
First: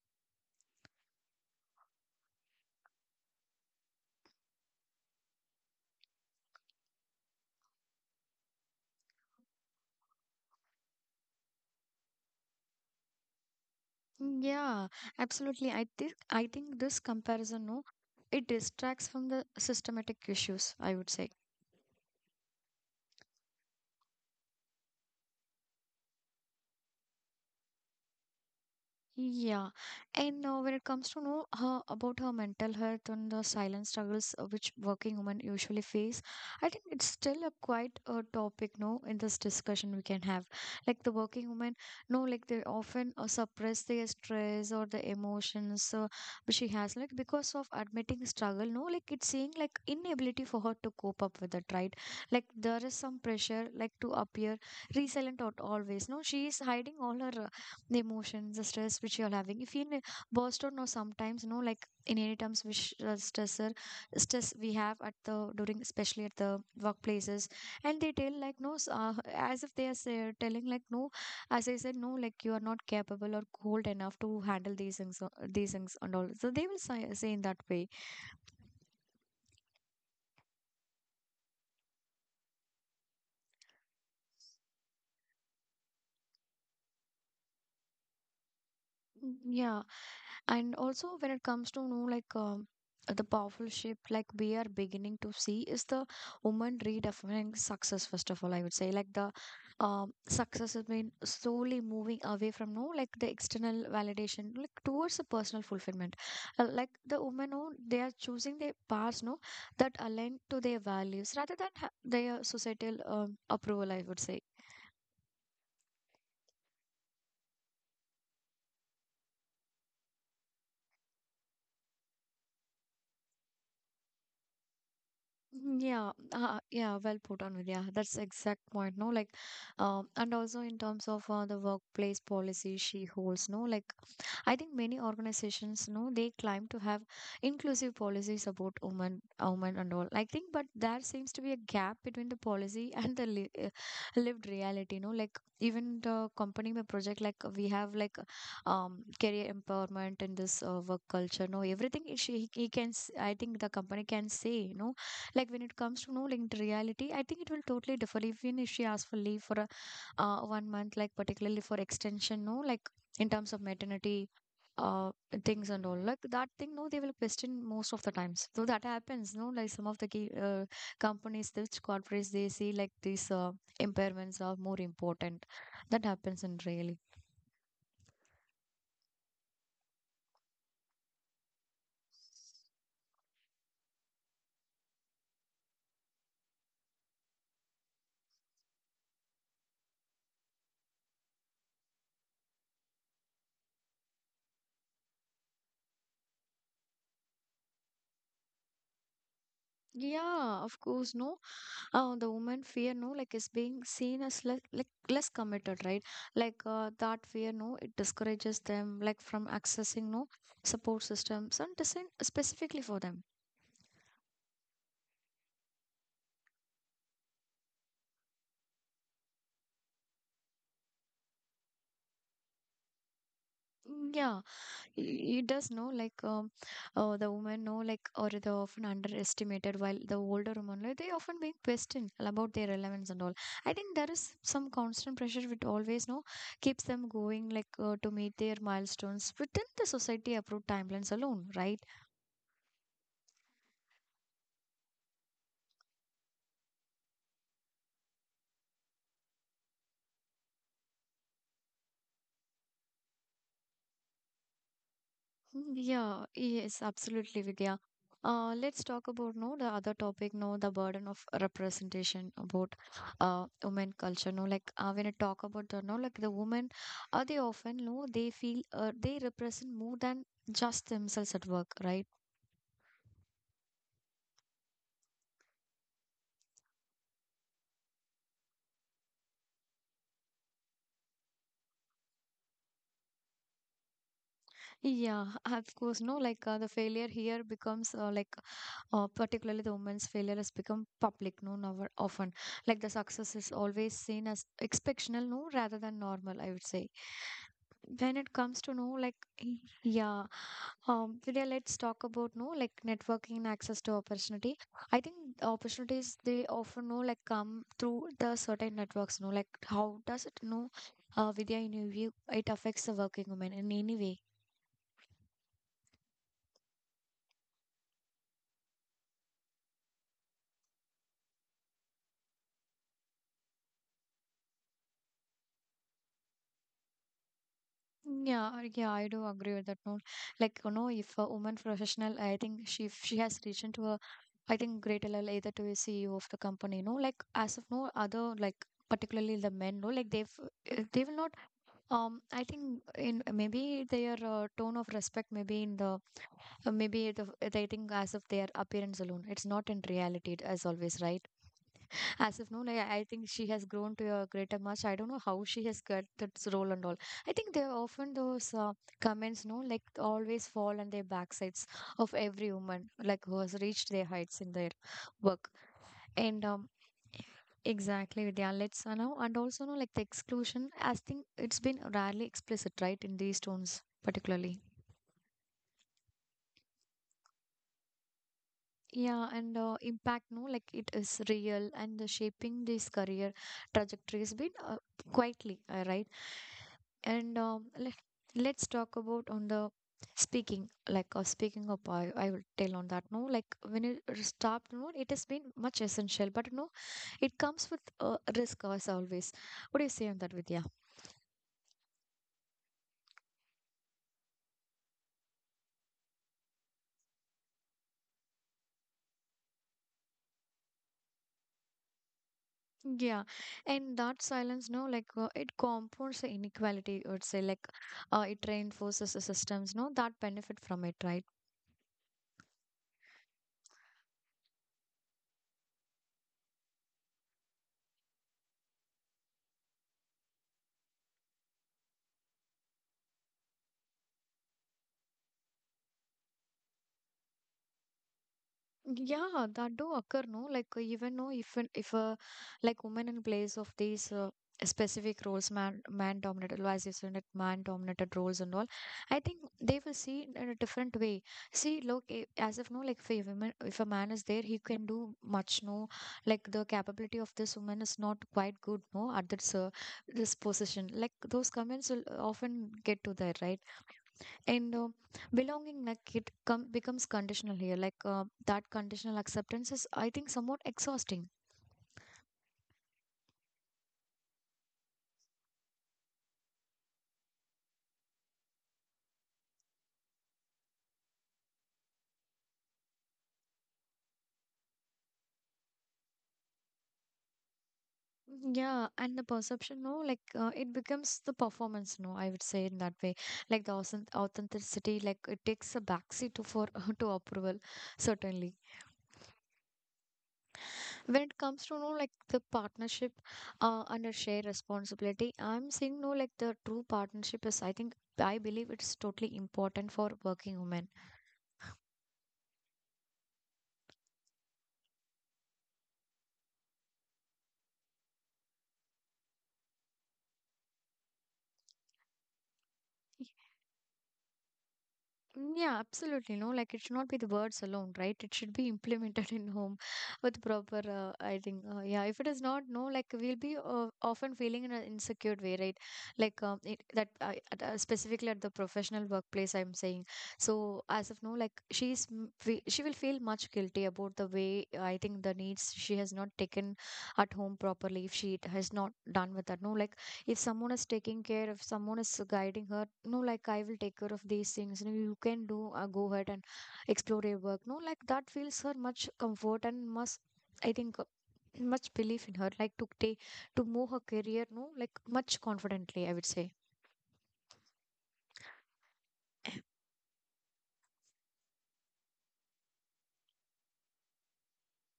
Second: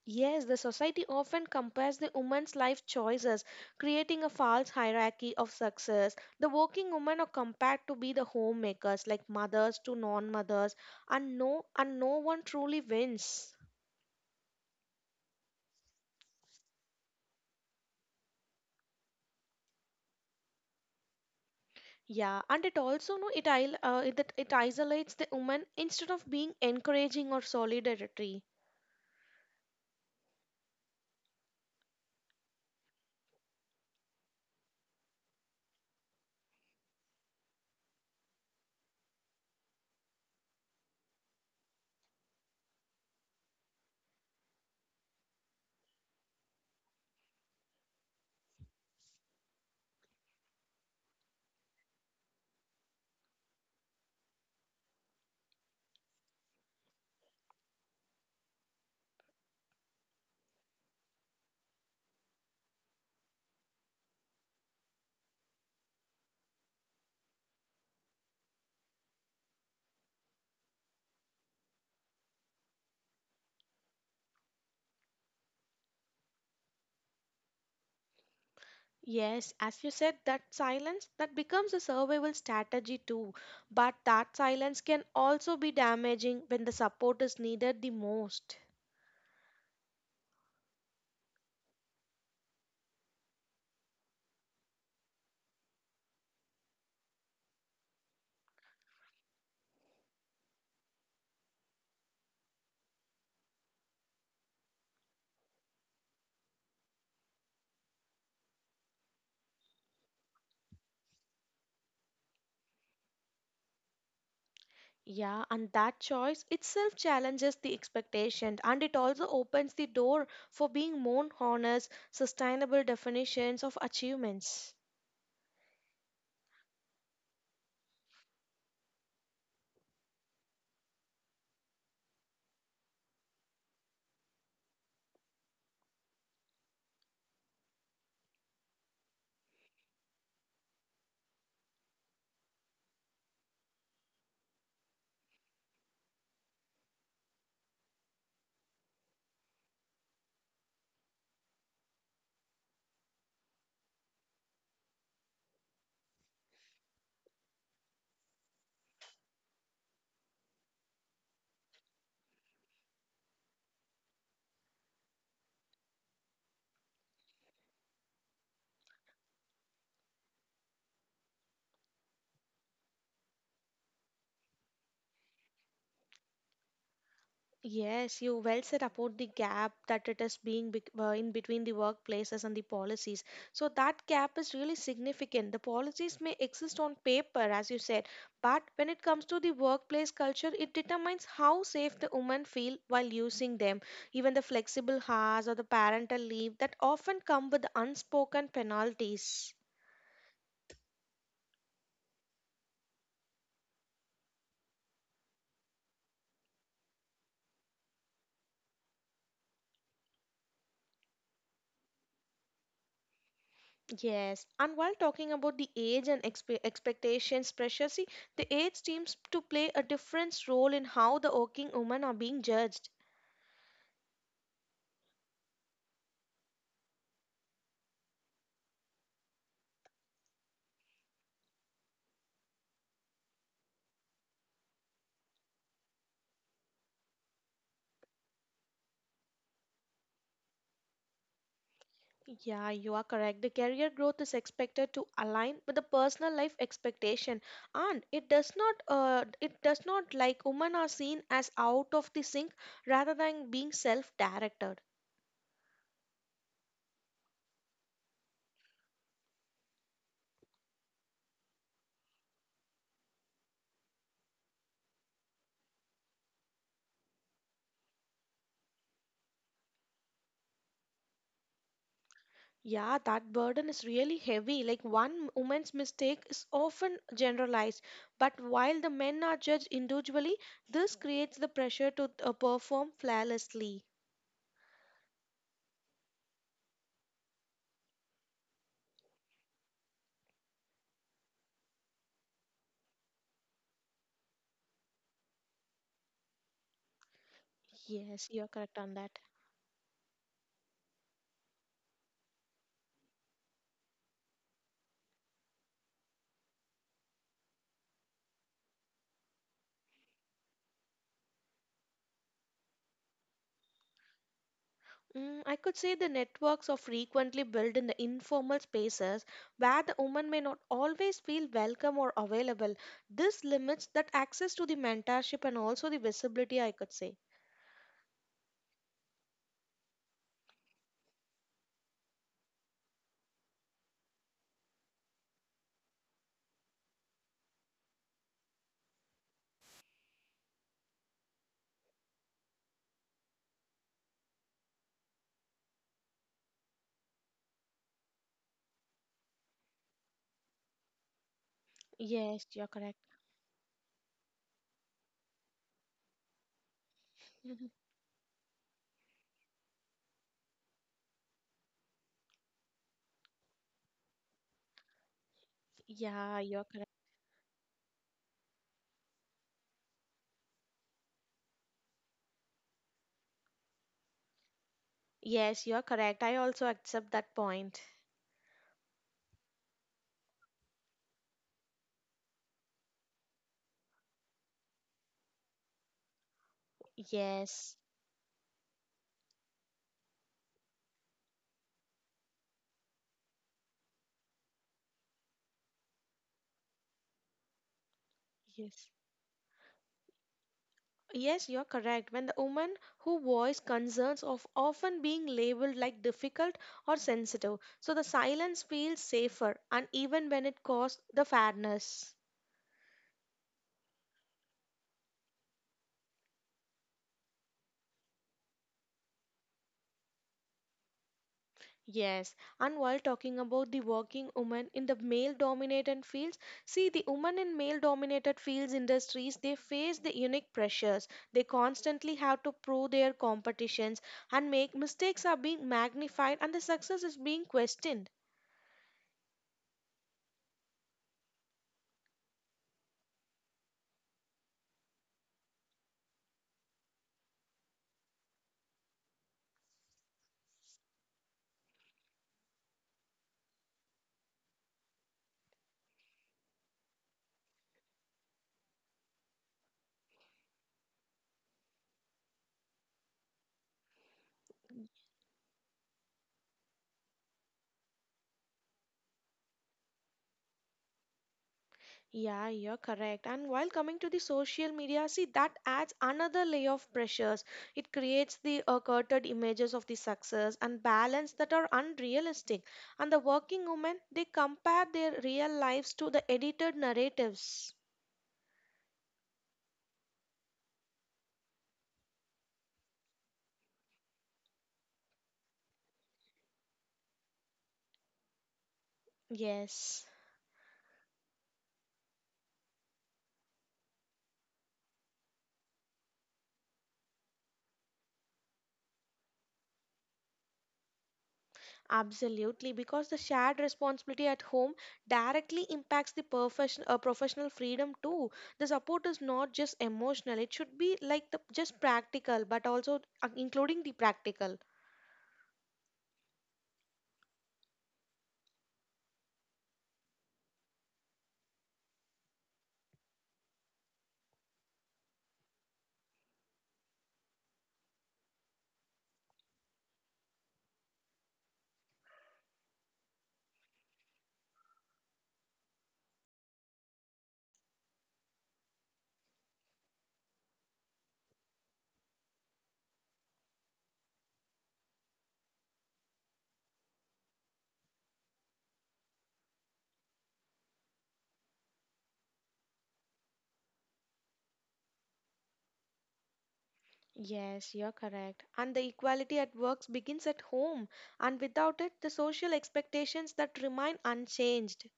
Yes, the society often compares the woman's life choices, creating a false hierarchy of success. The working women are compared to be the homemakers, like mothers to non-mothers, and no one truly wins. Mm, yeah, absolutely. I think this comparison, no, it distracts from the systematic issues. I would say Yeah, and it also no, it it isolates the woman instead of being encouraging or solidarity. yeah, and when it comes to know her about her mental health and the silent struggles which working women usually face, I think it's still a quite a topic, no, in this discussion we can have. Like the working women, no, like they often suppress their stress or the emotions which she has, like because of admitting struggle, no, like it's seeing like inability for her to cope up with it, right? Like there is some pressure, like to appear resilient or always, no, she is hiding all her the emotions, the stress which you're having. If you feel burst out, no, sometimes, no, like in any terms, which stressor, stress we have at the during, especially at the workplaces, and they tell like no, as if they are say, telling like no, as I said, no, like you are not capable or cold enough to handle these things and all. So they will say in that way. Yes, as you said, that silence that becomes a survival strategy too. But that silence can also be damaging when the support is needed the most. Mm, yeah, and also, when it comes to know like the powerful shift, like we are beginning to see, is the woman redefining success. First of all, I would say like the success has been slowly moving away from no like the external validation, like towards the personal fulfillment. Like the women, no, they are choosing their paths, no, that align to their values rather than their societal approval, I would say. Yeah, and that choice itself challenges the expectation and it also opens the door for being more honest, sustainable definitions of achievements. Mm, yeah, yeah, well put on with yeah, that's exact point. No, like, and also in terms of the workplace policy she holds, no, like, I think many organizations, no, they claim to have inclusive policies about women and all. I think, but there seems to be a gap between the policy and the li lived reality, no, like even the company, my project, like we have like career empowerment in this work culture, no, everything she he can, I think the company can say, no, like when it comes to no linked reality, I think it will totally differ. Like, even if she asks for leave for a 1 month, like particularly for extension, no, like in terms of maternity uh things and all, like that thing, no, they will question most of the times, so that happens, no, like some of the key companies which corporates, they see like these impairments are more important, that happens in really. Yes, you well said about the gap that it is being in between the workplaces and the policies. So that gap is really significant. The policies may exist on paper, as you said, but when it comes to the workplace culture, it determines how safe the women feel while using them. Even the flexible hours or the parental leave that often come with unspoken penalties. Yeah, of course, no, the woman fear, no, like is being seen as less, like less committed, right? Like that fear, no, it discourages them like from accessing no support systems and designed specifically for them. Yes, and while talking about the age and expectations pressure, see, the age seems to play a different role in how the working women are being judged. Mm, yeah, It does know like the women know, like, or they often underestimated, while the older woman, like, they often being questioned about their relevance and all. I think there is some constant pressure which always no keeps them going, like to meet their milestones within the society approved timelines alone, right? Yeah, you are correct. The career growth is expected to align with the personal life expectation, and it does not. It does not like women are seen as out of the sync rather than being self-directed. Mm, yeah, yes, absolutely, Vidya. Let's talk about no the other topic, no the burden of representation about women culture. No, like when I talk about the no like the women, they often no they feel they represent more than just themselves at work, right? Yeah, that burden is really heavy. Like one woman's mistake is often generalized, but while the men are judged individually, this creates the pressure to perform flawlessly. Yeah, of course. No, like the failure here becomes like particularly the woman's failure has become public, no, now often like the success is always seen as exceptional, no, rather than normal, I would say. When Yes, it you're comes to correct no on that. like y- yeah, Vidya, let's talk about no like networking and access to opportunity. I think opportunities they often no like come through the certain networks, no, like how does it, no? Vidya, in your view it affects the working women in any way. I could say the networks are frequently built in the informal spaces where the woman may not always feel welcome or available. This limits that access to the mentorship and also the visibility, I could say. Yeah, yeah, I do agree with that note. Like, if a woman professional, I think she if she has reached into a, I think, great level, either to a CEO of the company, like as of no other, like particularly the men, no, like they will not. I think in maybe their tone of respect, maybe in the maybe they think as of their appearance alone, it's not in reality as always, right? As Yes, if no, you're like, I correct. I think she has grown to a greater much. I don't know how she has got that role and all. I think there are often those comments, no, like always fall on their backsides of every woman, like who has reached their heights in their work. Yeah, And you're correct. exactly, Vidya. Let's now and also know like the exclusion. I think it's been rarely explicit, right, in these tones particularly. Yes, you're correct. I also accept that point. Yeah, and impact, no, like it is real and the shaping this career trajectory has been quietly, right? And Yes, let's talk about on the speaking, like speaking up, I will tell on that, no, like when it stopped, no, it has been much essential, but no, it comes with risk as yes. always. What do you say on that, Vidya? Yes, you're correct. When the woman who voice concerns of often being labeled like difficult or sensitive, so the silence feels safer, and even when it costs the fairness. Yeah, and that silence, no, like it compounds the inequality, I would say, like it reinforces the systems, no, that benefit from it, right? Yes, and while talking about the working women in the male-dominated fields, see the women in male-dominated fields industries, they face the unique pressures. They constantly have to prove their competitions and make mistakes are being magnified and the success is being questioned. Yeah, that do occur, no? Like even no, if a like woman in place of these specific roles, man dominated, well, as you said, it man dominated roles and all, I think they will see it in a different way. See, look, as if no, like if a woman, if a man is there, he can do much. No, like the capability of this woman is not quite good. No, at this position, like those comments will often get to there, right? And belonging, like it becomes conditional here. Like that conditional acceptance is, I think, somewhat exhausting. Yeah, you're correct. And while coming to the social media, see that adds another layer of pressures. It creates the curated images of the success and balance that are unrealistic. And the working women, they compare their real lives to the edited narratives. Yeah, and the perception, no, like it becomes the performance, no, I would say in that way. Like the authenticity, like it takes a backseat to for to approval, certainly. Yes, When it comes to no, like the partnership, under shared responsibility, I'm saying no, like the true partnership is, I think, I believe it's totally important for working women. absolutely. Because the shared responsibility at home directly impacts the profession, professional freedom too. The support is not just emotional; it should be like the just practical, but also including the practical. Mm, yeah, absolutely. No, like it should not be the words alone, right? It should be implemented in home with proper, I think, yeah. If it is not, no, like we'll be often feeling in an insecure way, right? Like specifically at the professional workplace, I'm saying. So as of now, like she will feel much guilty about the way, I think, the needs she has not taken at home properly if she has not done with that. No, like if someone is taking care, if someone is guiding her, no, like I will take care of these things, you can do, go ahead and explore your work, no, like that feels her much comfort and must, I think, much belief in her, like to take to move her career, no, like much confidently, I would say. Yes, you're correct. And the equality at work begins at home, and without it, the social expectations that remain unchanged.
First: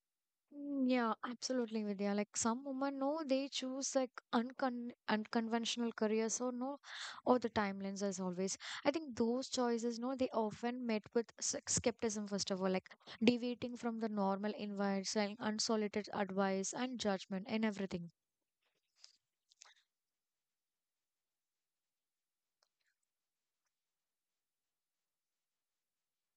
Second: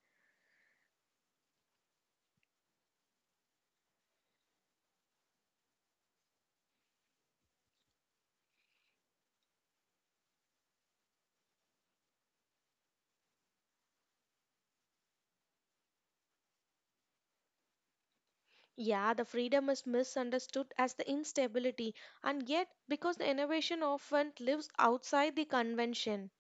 Mm, yeah, absolutely, Vidya. Like some women, no, they choose like unconventional careers. So, no, or the timelines as always. I think those choices, no, they often met with skepticism first of all, like deviating from the normal invites, like unsolicited advice and judgment and everything. Yeah, the freedom is misunderstood as the instability, and yet, because the innovation often lives outside the convention.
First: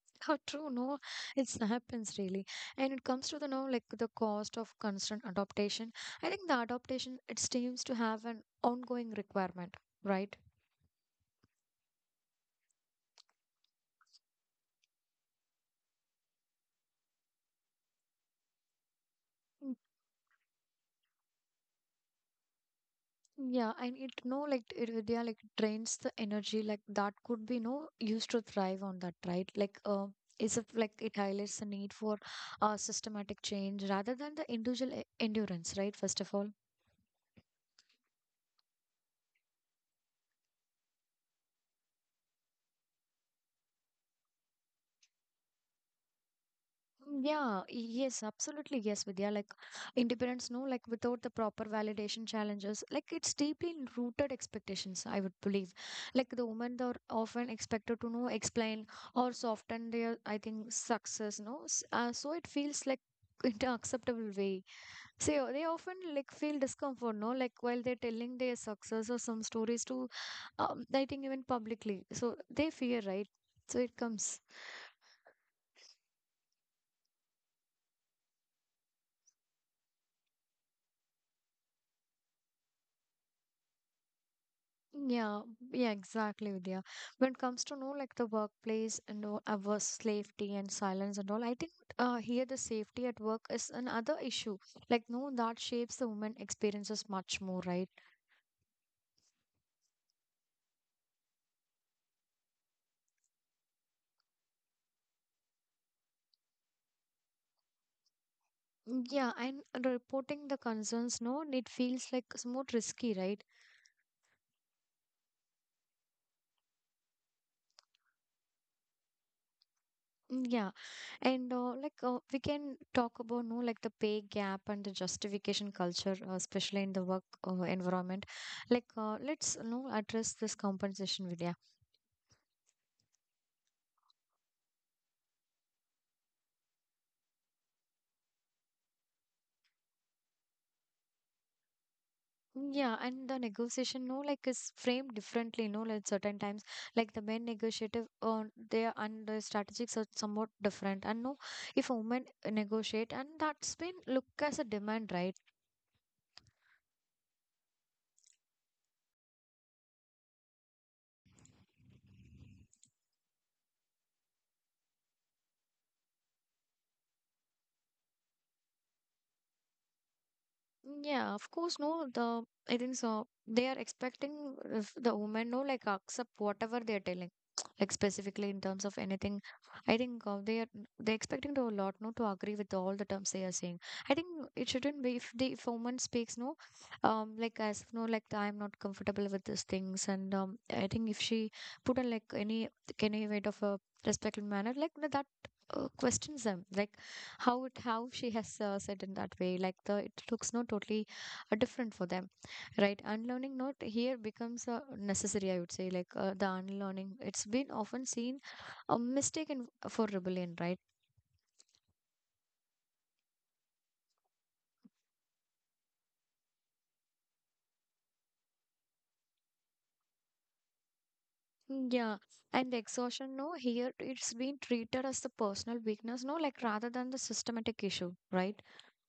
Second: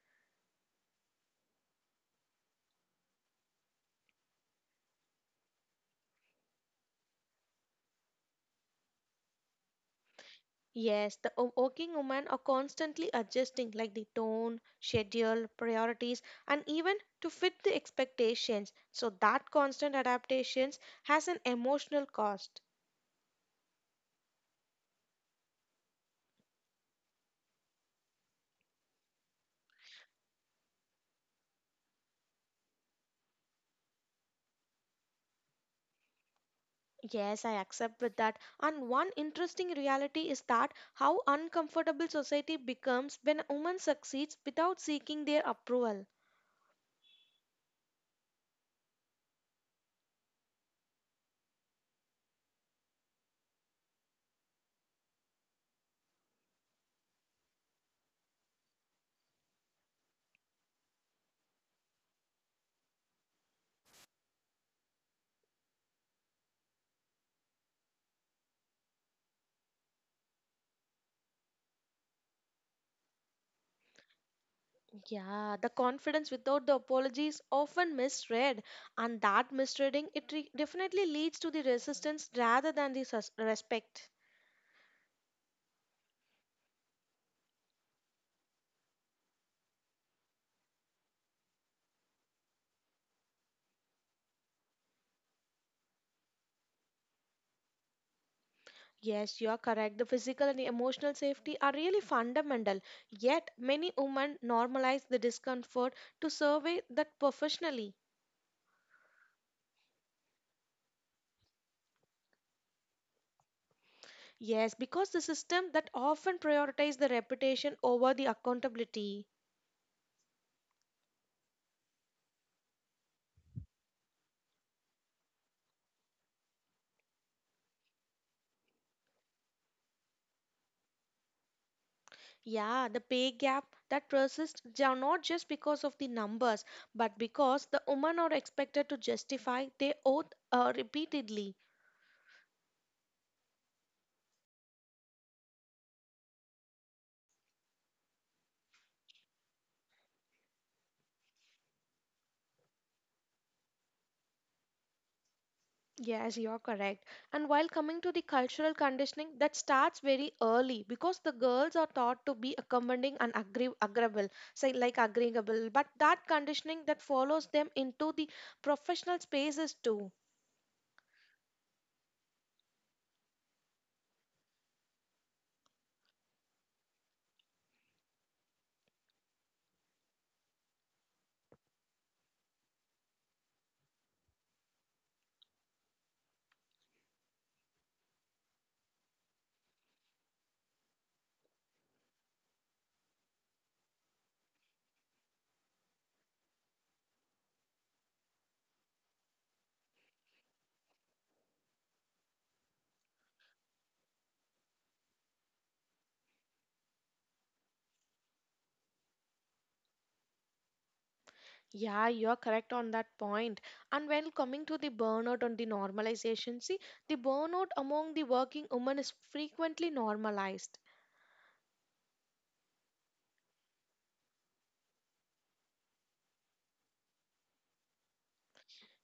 How true, no, it happens really. And it comes to the no, like the cost of constant adaptation. I think the adaptation it seems to have an ongoing requirement, right? Yes, the working women are constantly adjusting, like the tone, schedule, priorities, and even to fit the expectations. So, that constant adaptations has an emotional cost. Yeah, and it no like it they are like drains the energy, like that could be no used to thrive on that, right? Like like it highlights the need for systematic change rather than the individual endurance, right? First of all. Yes, I accept with that. And one interesting reality is that how uncomfortable society becomes when a woman succeeds without seeking their approval. Mm, yeah, yes, absolutely. Yes, Vidya. Like independence, no, like without the proper validation challenges, like it's deeply rooted expectations, I would believe. Like the women are often expected to know, explain, or soften their, I think, success, no? So it feels like in an acceptable way. So they often like feel discomfort, no? Like while they're telling their success or some stories to, I think, even publicly. So they fear, right? So it comes. Yeah, the confidence without the apology is often misread, and that misreading it definitely leads to the resistance rather than the respect. Yeah, yeah, exactly, Vidya. When it comes to know like the workplace and all our safety and silence and all, I think here the safety at work is another issue. Like no, that shapes the woman experiences much more, right? Yes, you are correct. The physical and the emotional safety are really fundamental. Yet, many women normalize the discomfort to survey that professionally. Mm, yeah, and reporting the concerns, no, it feels like it's more risky, right? Yes, because the system that often prioritizes the reputation over the accountability. Mm, yeah, and like we can talk about no, like the pay gap and the justification culture, especially in the work environment. Like let's no address this compensation, Vidya. Yeah, the pay gap that persists not just because of the numbers, but because the women are expected to justify their oath repeatedly. Yeah, and the negotiation, no, like is framed differently, no, like certain times, like the men negotiative, they are and the strategies are somewhat different, and no, if women negotiate, and that's been looked as a demand, right? Yes, you're correct. And while coming to the cultural conditioning, that starts very early because the girls are taught to be accommodating and agreeable, say like agreeable. But that conditioning that follows them into the professional spaces too. Yeah, of course, no, the I think so. They are expecting if the women no like accept whatever they are telling, like specifically in terms of anything. I think they expecting to a lot no to agree with all the terms they are saying. I think it shouldn't be. If a woman speaks, no, like, as if, no, like I am not comfortable with these things, and I think if she put on like any weight of a respectful manner, like, no, that questions them, like how she has said in that way. Like the, it looks not totally different for them, right? Unlearning not here becomes necessary, I would say. Like the unlearning, it's been often seen a mistaken for rebellion, right? Yeah, you're correct on that point. And when coming to the burnout on the normalization, see, the burnout among the working women is frequently normalized. Mm, yeah. And the exhaustion, no, here it's been treated as the personal weakness, no, like, rather than the systematic issue, right?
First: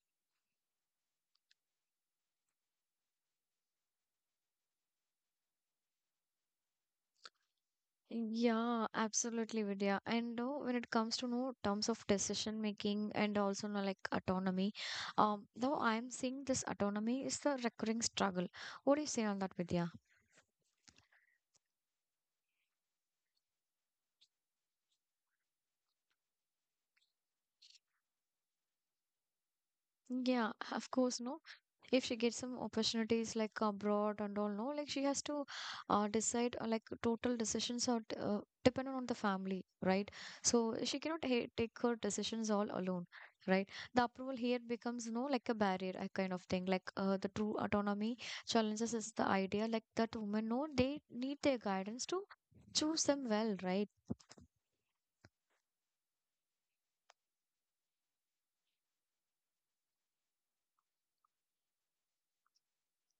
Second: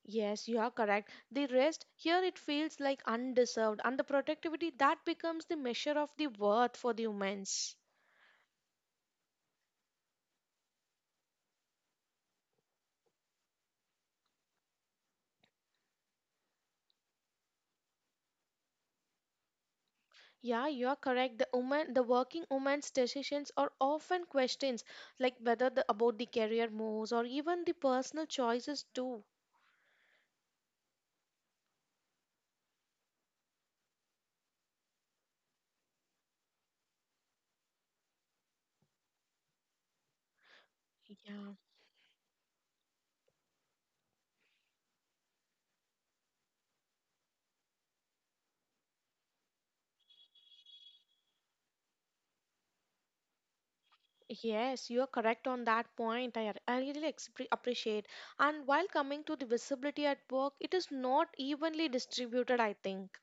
Yes, you are correct. The rest here it feels like undeserved, and the productivity that becomes the measure of the worth for the women's. Yeah, absolutely, Vidya. And when it comes to, no, terms of decision making and also, no, like autonomy, though I'm seeing this autonomy is the recurring struggle. What do you say on that, Vidya? Yeah, you are correct. The woman, the working woman's decisions are often questions, like whether the about the career moves or even the personal choices too. Yeah, of course, no. If she gets some opportunities like abroad and all, no, like she has to decide, like total decisions are dependent on the family, right? So she cannot ha Yeah. take her decisions all alone, right? The approval here becomes, no, like a barrier, a kind of thing. Like the true autonomy challenges is the idea, like, that women, no, they need their guidance to choose them well, right? Yes, you are correct on that point. I really appreciate. And while coming to the visibility at work, it is not evenly distributed, I think.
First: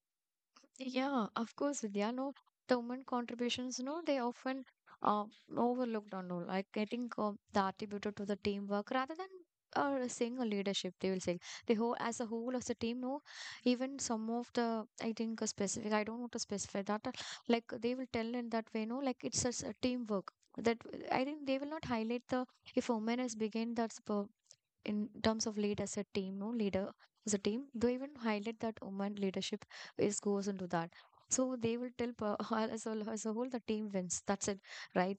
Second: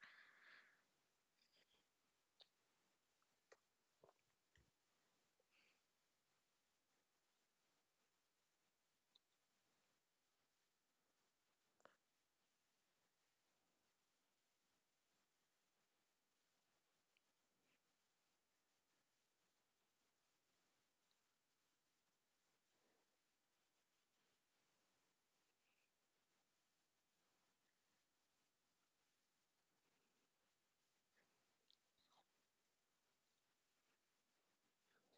Yeah, of course, Vidya. No, the women contributions, no, they often uh, overlooked on all. Like I think the attributed to the teamwork rather than saying a leadership. They will say the whole as a team. No, even some of the, I think, a specific. I don't want to specify that. Like they will tell in that way. No, like it's just a teamwork. That I think they will not highlight the, if a woman has begun, that's in terms of lead as a team, no, leader as a team. They even highlight that woman leadership is goes into that. So they will tell as a whole, the team wins. That's it, right?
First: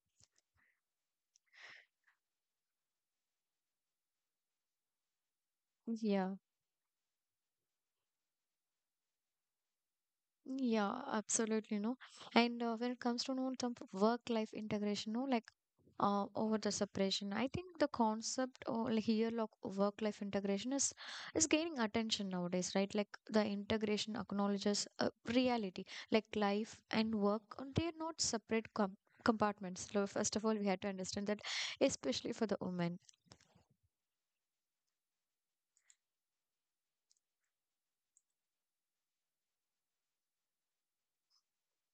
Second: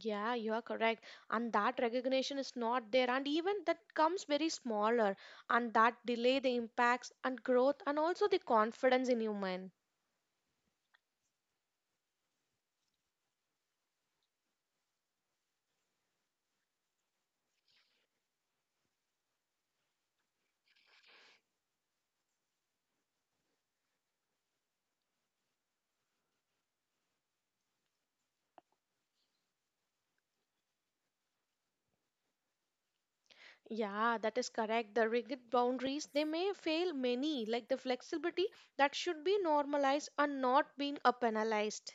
Yeah, you are correct. And that recognition is not there. And even that comes very smaller. And that Yeah. delay the impacts and growth and also the confidence in human. Yeah, absolutely, no. And when it comes to, no, some work-life integration, no, like over the separation, I think the concept or, like, here, like work-life integration is gaining attention nowadays, right? Like the integration acknowledges reality, like life and work, they are not separate compartments. So first of all, we had to understand that, especially for the women. Yeah, that is correct. The rigid boundaries, they may fail many, like the flexibility that should be normalized and not being penalized.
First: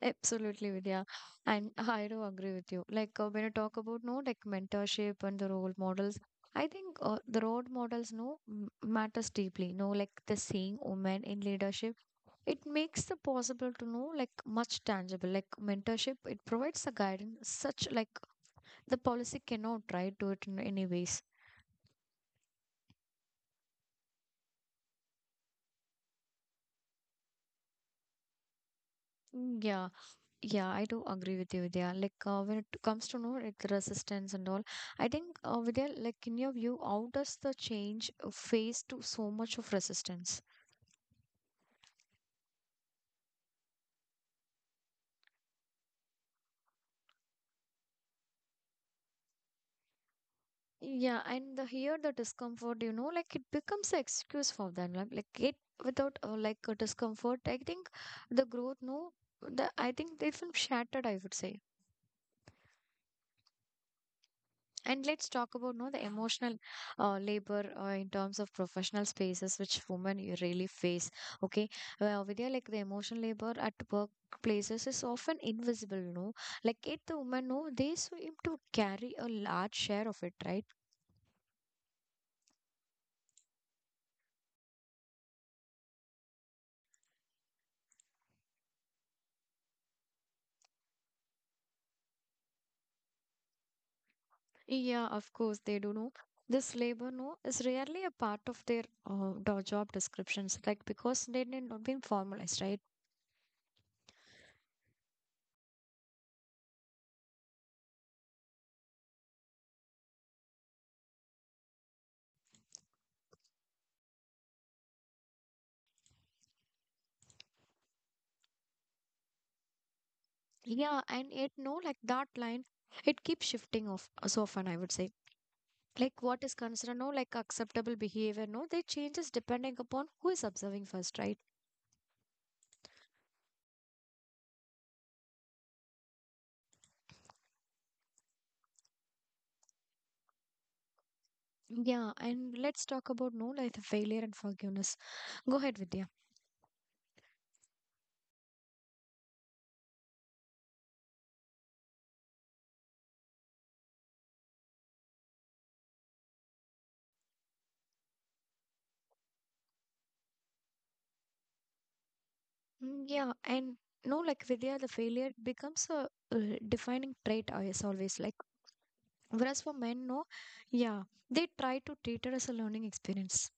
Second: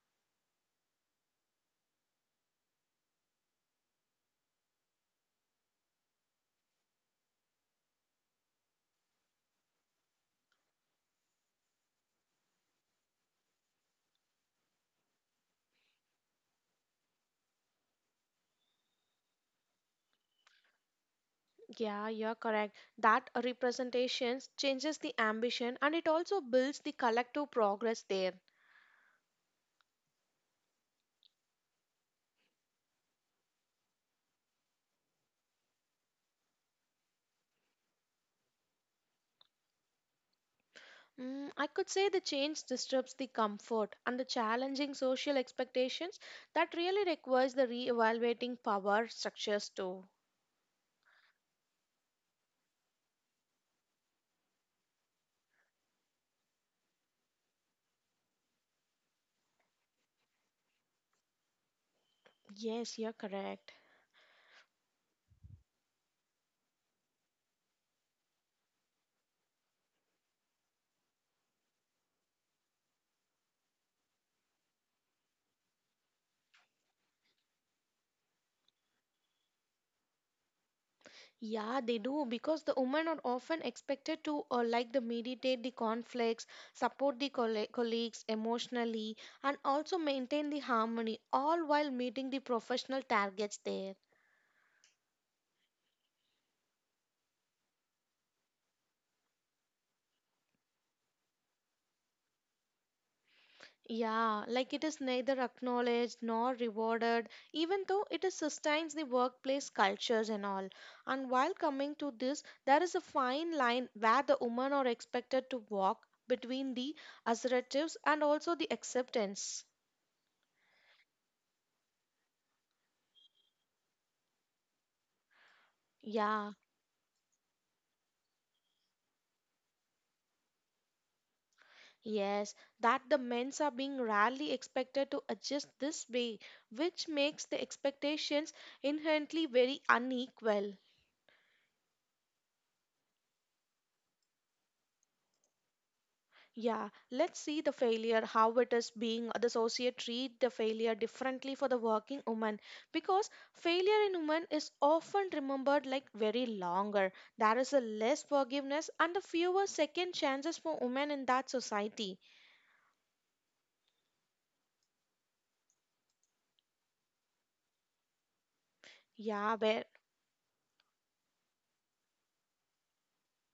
Absolutely, Vidya. And I do agree with you. Like when you talk about, no, like mentorship and the role models, I think the role models, no, matters deeply. No, like the seeing women in leadership, it makes the possible to know, like, much tangible. Like mentorship, it provides a guidance such, like the policy cannot try to it in any ways. Yeah, you're correct. That representation changes the ambition and it also builds the collective progress there. Mm, yeah. Yeah, I do agree with you, Vidya. Like when it comes to know, like resistance and all, I think Vidya, like in your view, how does the change face to so much of resistance? Mm, I could say the change disrupts the comfort and the challenging social expectations that really requires the re-evaluating power structures too. Yeah, and the here the discomfort, like it becomes an excuse for them. Like it, without like a discomfort, I think the growth, no, the, I think they feel shattered, I would say. Yes, you're correct. And let's talk about, no, the emotional labor in terms of professional spaces which women you really face. Okay, well, Vidya, like the emotional labor at workplaces is often invisible. No, like it, the women, no, they seem to carry a large share of it, right? Yeah, they do because the women are often expected to like the mediate the conflicts, support the colleagues emotionally, and also maintain the harmony, all while meeting the professional targets there. Yeah, of course they do know. This labor, no, is rarely a part of their job descriptions, like because they did not been formalized, right? Yeah, like it is neither acknowledged nor rewarded, even though it is sustains the workplace cultures and all. And while coming to this, there is a fine line where the women are expected to walk between the assertives and also the acceptance. Yeah, and it, no, like that line, it keeps shifting off so often, I would say. Like what is Yeah. considered, no, like acceptable behavior, no, they changes depending upon who is observing first, right? Yes, that the men's are being rarely expected to adjust this way, which makes the expectations inherently very unequal. Yeah, and let's talk about, no, like the failure and forgiveness. Go ahead, Vidya. Yeah, let's see the failure, how it is being the society treat the failure differently for the working woman because failure in women is often remembered like very longer. There is a less forgiveness and a fewer second chances for women in that society. Mm, yeah. And, no, like, Vidya, the failure becomes a defining trait as always, like, Yeah, whereas for where men, no, yeah, they try to treat it as a learning experience.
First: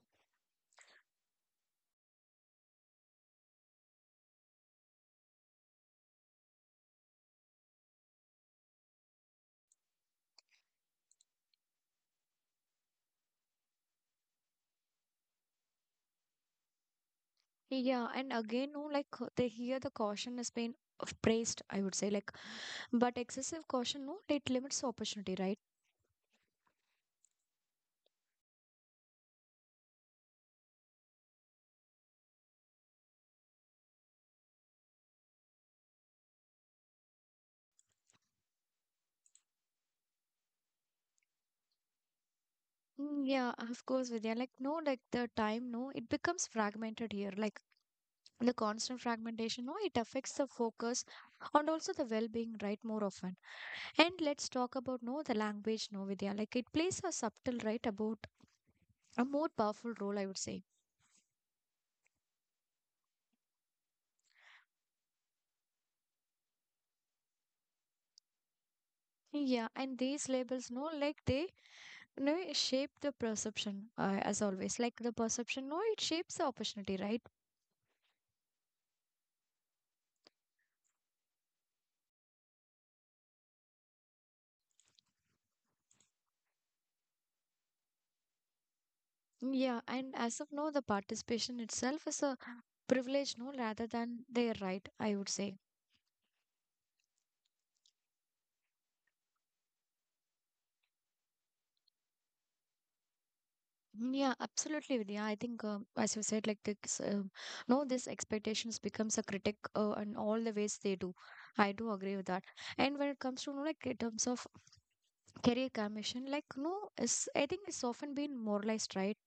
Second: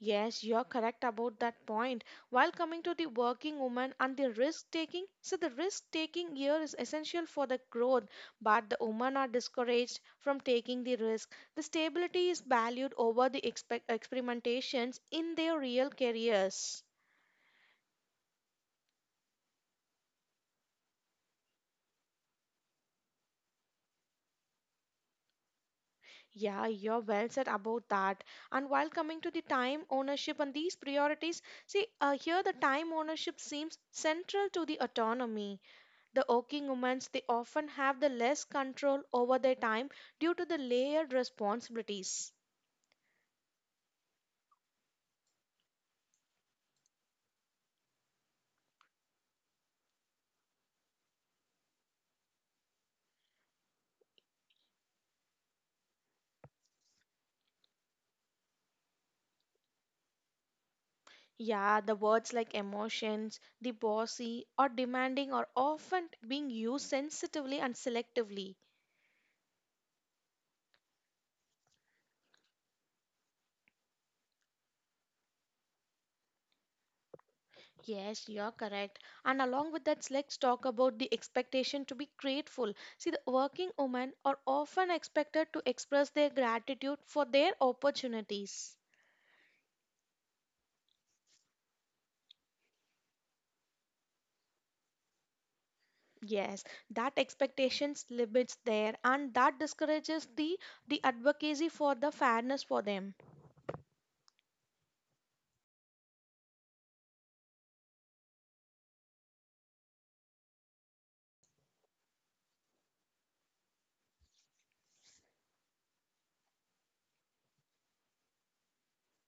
Yes, you're correct about that point. While coming to the working woman and the risk taking, so the risk taking here is essential for the growth, but the women are discouraged from taking the risk. The stability is valued over the experimentations in their real careers. Yeah, and again, no, like they hear the caution has been praised, I would say. Like, but excessive caution, no, it limits opportunity, right? Yeah, you're well said about that. And while coming to the time ownership and these priorities, see, here the time ownership seems central to the autonomy. The working women they often have the less control over their time due to the layered responsibilities. Mm, yeah, of course, Vidya. Like, no, like the time, no, it becomes fragmented here. Like the constant fragmentation, no, it affects the focus and also the well-being, right, more often. And let's talk about, no, the language, no, Vidya. Like it plays a subtle, right, about a more powerful role, I would say. Yeah, the words like emotions, the bossy or demanding are often being used sensitively and selectively. Yeah, and these labels, no, like they, no, shape the perception, as always. Like the perception, no, it shapes the opportunity, right? Yes, you're correct. And along with that, let's talk about the expectation to be grateful. See, the working women are often expected to express their gratitude for their opportunities. Yeah, and as of now, the participation itself is a privilege, no, rather than their right, I would say. Yes, that expectations limits there and that discourages the advocacy for the fairness for them. Mm, yeah, absolutely, Vidya. I think, as you said, like this, no, this expectations becomes a critic, and all the ways they do. I do agree with that. And when it comes to, no, like in terms of career commission, like, no, it's, I think it's often been moralized, right?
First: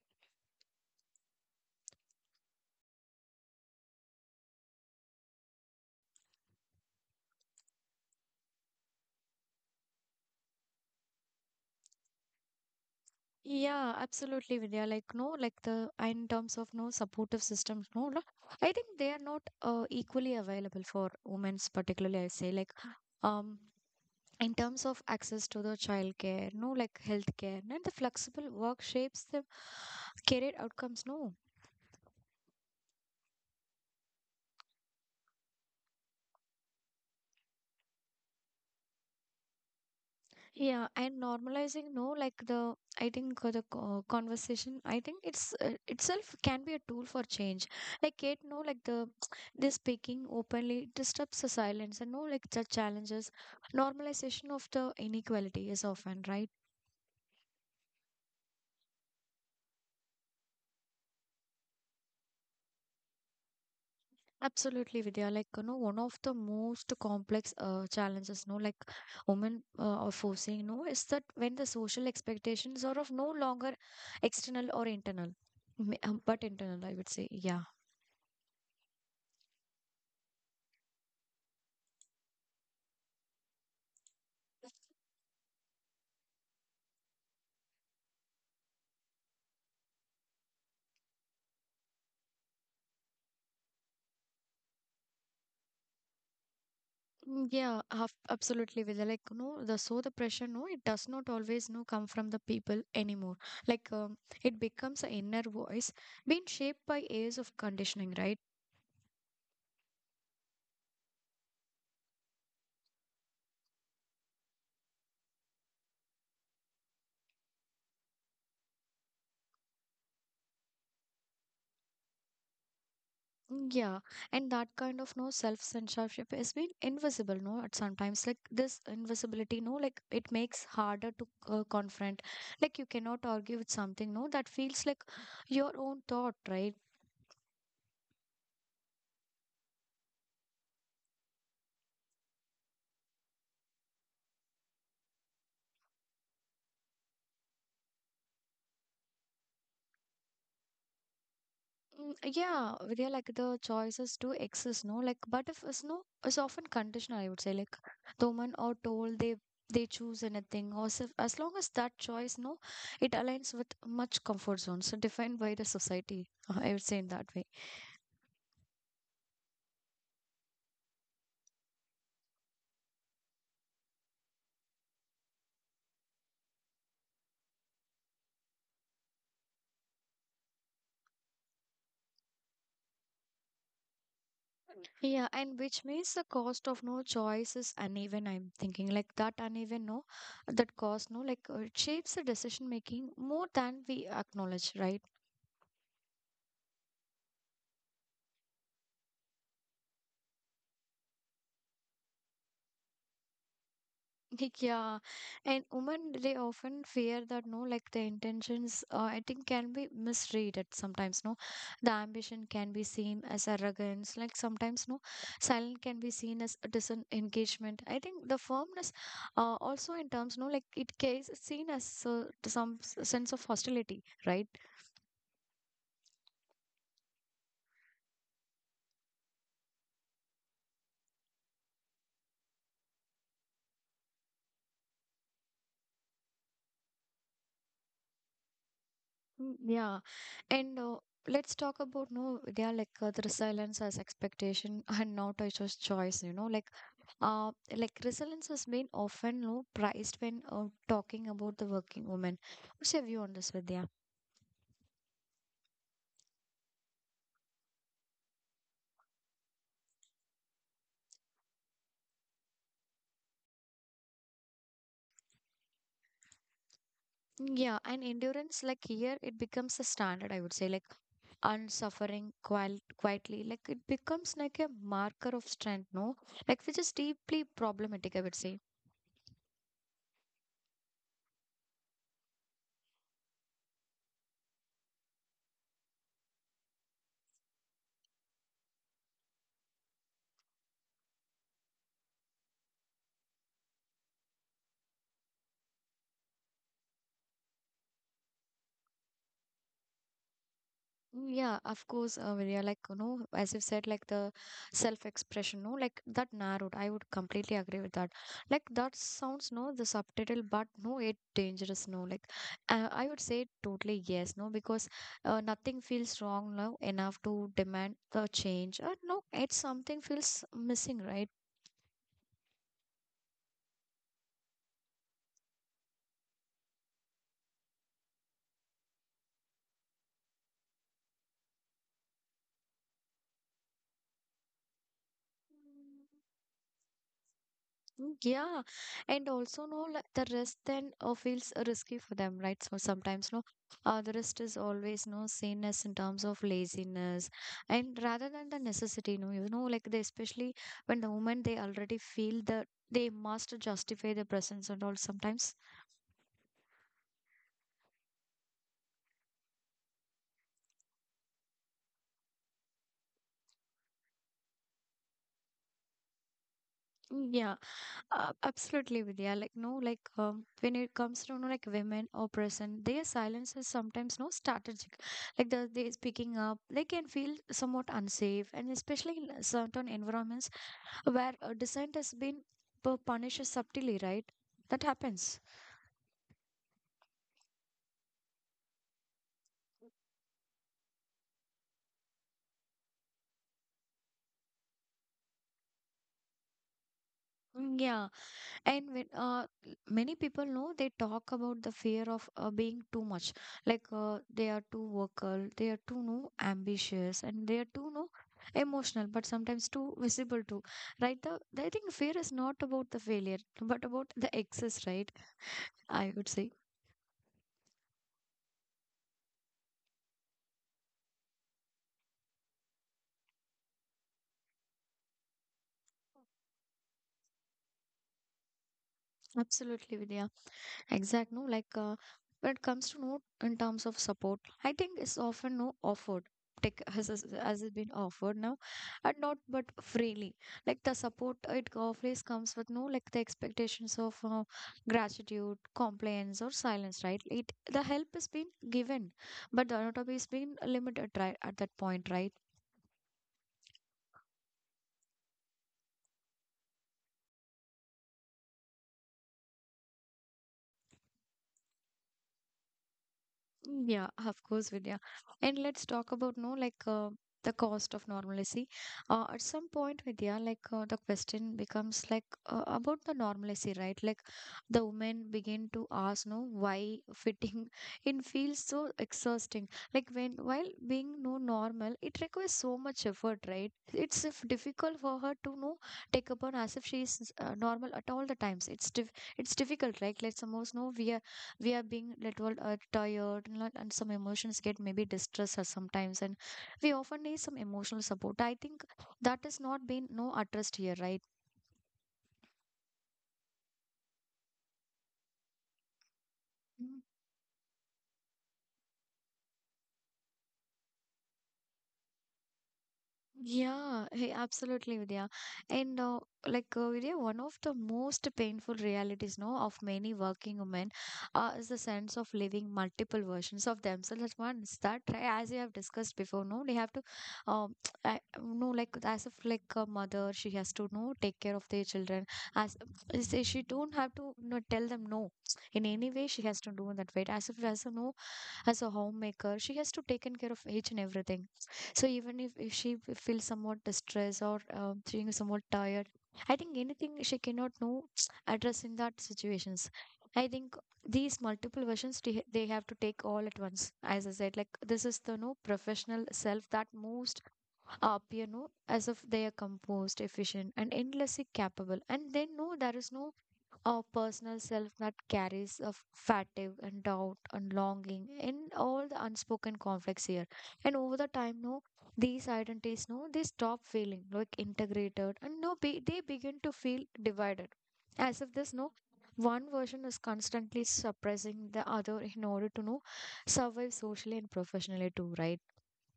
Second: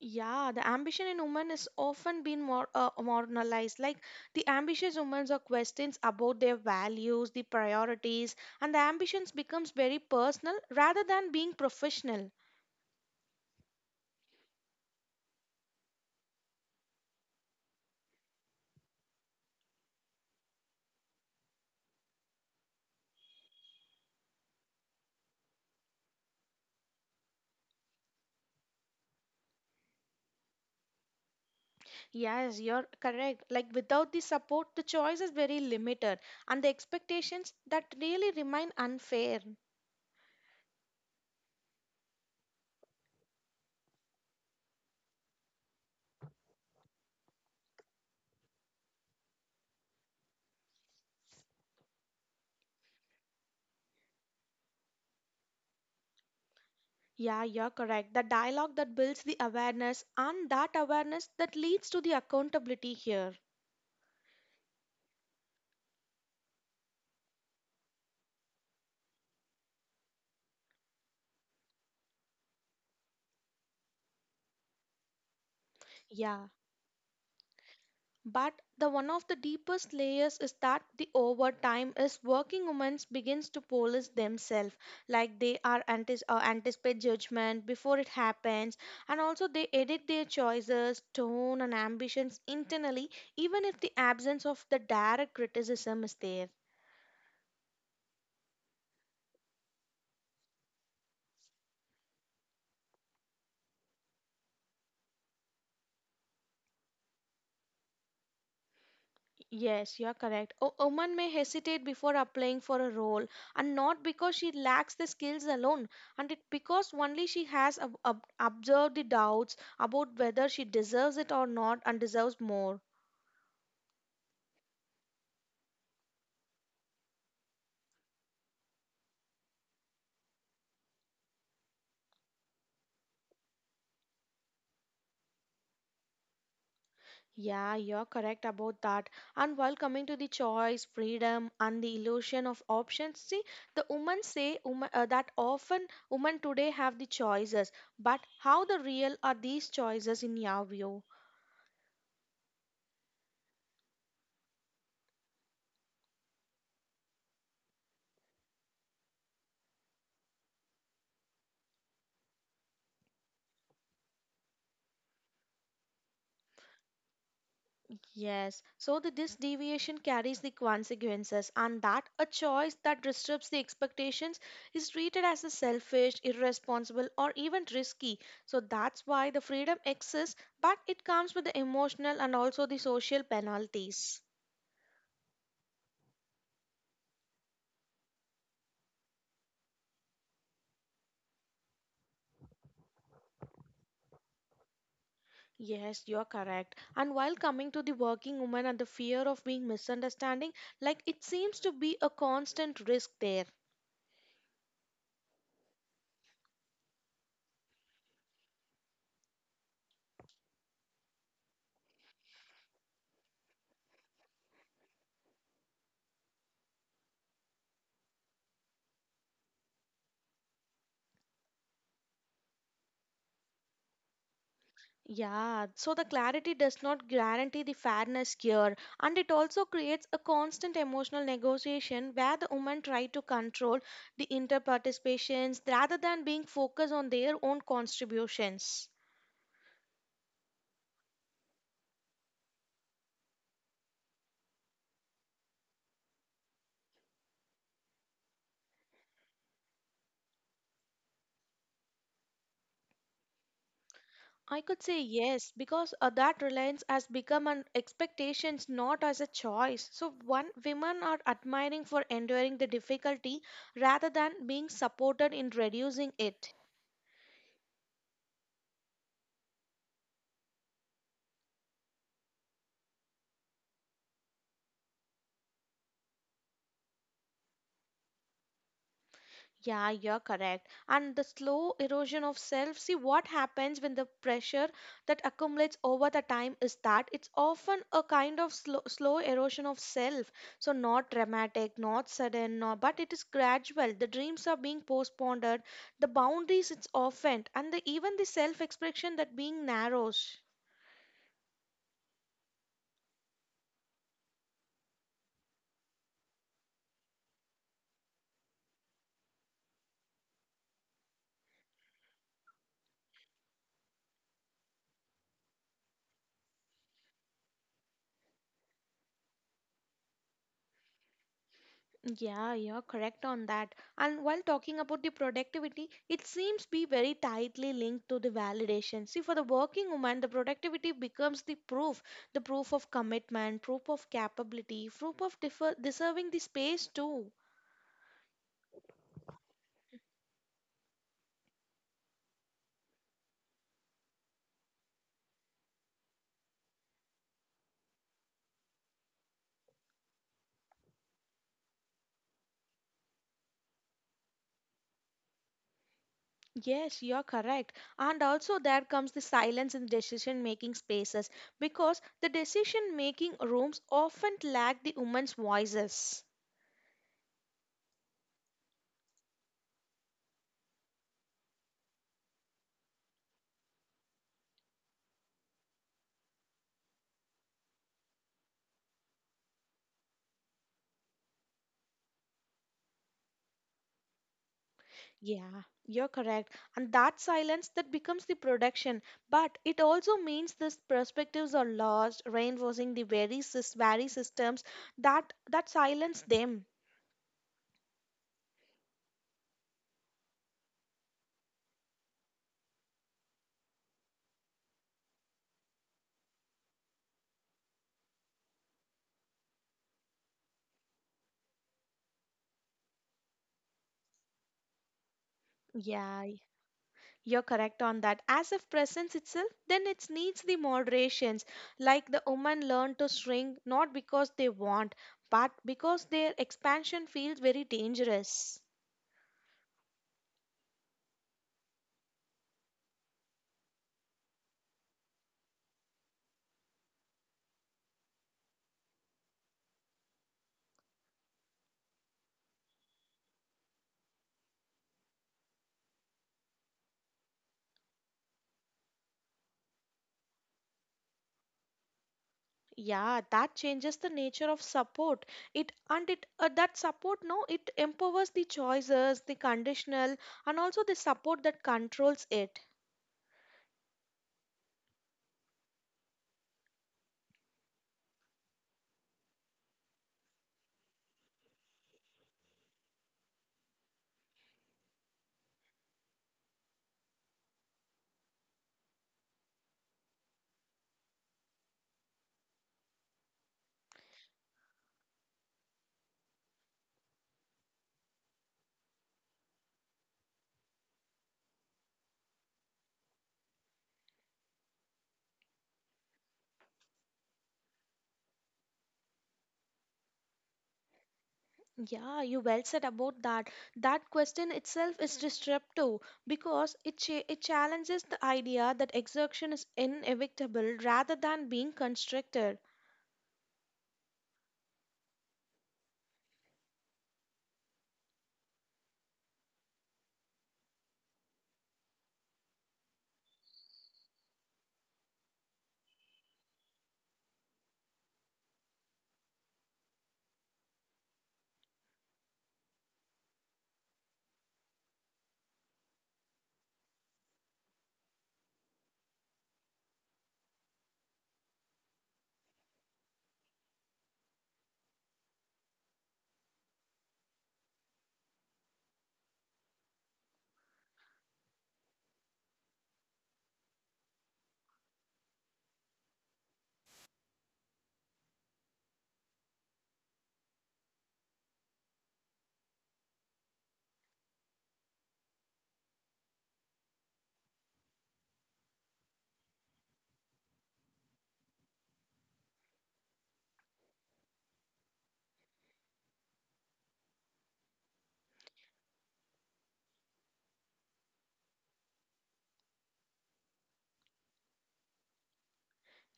Yeah, the ambition in women is often been more marginalized. Like the ambitious women are questions about their values, the priorities, and the ambitions becomes very personal rather than being professional. Yeah, absolutely, Vidya. Like, no, like the, in terms of no supportive systems, no, I think they are not equally available for women's, particularly. I say like um in terms of access to the childcare, no, like healthcare, and the flexible work shapes the career outcomes, no. Yes, you're correct. Like without the support, the choice is very limited, and the expectations that really remain unfair. Yeah, and normalizing, no, like the, I think the conversation, I think it's itself can be a tool for change. Like it, no, like the, this speaking openly disrupts the silence, and, no, like the challenges, normalization of the inequality is often, right? Yeah, you're correct. The dialogue that builds the awareness and that awareness that leads to the accountability here. Absolutely, Vidya. Like, one of the most complex challenges, no, like women are facing, no, is that when the social expectations are of no longer external or internal, but Yeah. internal, I would say, yeah. But the one of the deepest layers is that the overtime is working women begins to police themselves, like they are anticipate judgment before it happens, and also they edit their choices, tone, and ambitions internally, even if the absence of the direct criticism is there. Mm, yeah, absolutely, Vidya. Like, the so the pressure, no, it does not always, no, come from the people anymore. Like, it becomes an inner voice being shaped by years of conditioning, right? Yes, you are correct. A woman may hesitate before applying for a role, and not because she lacks the skills alone, and it because only she has observed the doubts about whether she deserves it or not and deserves more. Yeah, and that kind of, no, self censorship has been invisible, no, at sometimes, like this invisibility, no, like it makes harder to confront. Like you cannot argue with something, no, that feels like your own thought, right? Yeah, you're correct about that. And while coming to the choice, freedom, and the illusion of options, see, the women say women, that often women today have the choices, but how the real are these choices in your view? Mm, yeah, yeah, like the choices do exist, no, like, but if it's, no, it's often conditional, I would say. Like the woman or told they choose anything, or so, as long as that choice, no, it aligns with much comfort zones so defined by the society, I would say in that way. Yes, so this deviation carries the consequences, and that a choice that disrupts the expectations is treated as a selfish, irresponsible, or even risky. So that's why the freedom exists, but it comes with the emotional and also the social penalties. Yeah, and which means the cost of, no, choice is uneven. I'm thinking like that uneven, no, that cost, no, like it shapes the decision making more than we acknowledge, right? Yes, you're correct. And while coming to the working woman and the fear of being misunderstanding, like it seems to be a constant risk there. Like, yeah, and women, they often fear that, no, like the intentions, I think, can be misread at sometimes. No, the ambition can be seen as arrogance. Like sometimes, no, silent can be seen as a disengagement. I think the firmness, also in terms, no, like it is seen as to some sense of hostility, right? Yeah, so the clarity does not guarantee the fairness here, and it also creates a constant emotional negotiation where the women try to control the interparticipations rather than being focused on their own contributions. Mm, yeah, and let's talk about, no, yeah, like the resilience as expectation and not as just choice. Like like resilience has been often low priced when talking about the working woman. What's your view on this, Vidya? I could say yes, because that reliance has become an expectations, not as a choice. So one women are admiring for enduring the difficulty rather than being supported in reducing it. Yeah, and endurance, like here, it becomes a standard, I would say, like unsuffering quietly, like it becomes like a marker of strength, no? Like, which is deeply problematic, I would say. Yeah, you're correct. And the slow erosion of self, see what happens when the pressure that accumulates over the time is that it's often a kind of slow, slow erosion of self. So not dramatic, not sudden, not, but it is gradual. The dreams are being postponed, the boundaries it's often, and even the self-expression that being narrows. Mm, yeah, of course, Vidya, like, as you said, like the self-expression, no, like that narrowed. I would completely agree with that. Like that sounds, no, the subtitle, but, no, it dangerous, no, like I would say totally yes, no, because nothing feels wrong now enough to demand the change. No, it's something feels missing, right? Yeah, you're correct on that. And while talking about the productivity, it seems be very tightly linked to the validation. See, for the working woman, the productivity becomes the proof of commitment, proof of capability, proof of deserving the space too. Mm, yeah, and also, no, like the risk then feels risky for them, right? So sometimes, no, the risk is always, no, seen as in terms of laziness, and rather than the necessity, no, like they especially when the moment they already feel the, they must justify their presence and all sometimes. Yes, you're correct. And also, there comes the silence in decision making spaces because the decision making rooms often lack the woman's voices. Mm, yeah. Absolutely, Vidya. Like, no, like, when it comes to, like, women or person, their silence is sometimes, no, strategic. Like, the, they speaking up, they can feel somewhat unsafe, and especially in certain environments where dissent has been punished subtly, right? That happens. Yeah, you're correct. And that silence that becomes the production. But it also means these perspectives are lost, reinforcing the very, very systems that silence them. Mm, yeah, and when many people know they talk about the fear of being too much, like they are too vocal, they are too, no, ambitious, and they are too, no, emotional, but sometimes too visible too, right? The, I think fear is not about the failure but about the excess, right? I would Yeah, say. you're correct on that. As if presence itself, then it needs the moderations. Like the woman learn to shrink not because they want, but because their expansion feels very dangerous. Absolutely, Vidya. Exact, no, like when it comes to note in terms of support, I think it's often no offered. Tech has it been offered now, and not but freely. Like the support it always comes with no like the expectations of gratitude, complaints, or silence. Right? It the help has been given, but the autonomy has been limited right at that point. Right? Yeah, that changes the nature of support. It and it that support no, it empowers the choices, the conditional, and also the support that controls it. Yeah, of course, Vidya. And let's talk about no the cost of normalcy. At some point, Vidya, the question becomes about the normalcy, right? Like the women begin to ask, no, why fitting in feels so exhausting. Like when while being no normal, it requires so much effort, right? It's if difficult for her to no take upon as if she is normal at all the times. It's difficult, right? Let's suppose no, we are being little tired and some emotions get maybe distressed us sometimes, and we often need some emotional support. I think that is not being no addressed here, right? Yeah, you well said about that. That question itself is disruptive because it it challenges the idea that exertion is inevitable rather than being constructed. Yeah, hey, absolutely, Vidya. And Vidya, one of the most painful realities, no, of many working women, is the sense of living multiple versions of themselves at once. That, right, as you have discussed before, no, they have to, um, I, no, like as if like a mother, she has to no take care of their children. As she don't have to no, tell them no in any way, she has to do that right. As if as a no, as a homemaker she has to take care of each and everything. So even if she feels somewhat distressed or feeling somewhat tired, I think anything she cannot know address in that situations. I think these multiple versions they have to take all at once. As I said, like this is the no professional self that most appear no as if they are composed, efficient, and endlessly capable, and they know there is no our personal self that carries of fatigue and doubt and longing and all the unspoken conflicts here. And over the time no these identities no they stop feeling like integrated and no be, they begin to feel divided, as if this no one version is constantly suppressing the other in order to no survive socially and professionally too, right?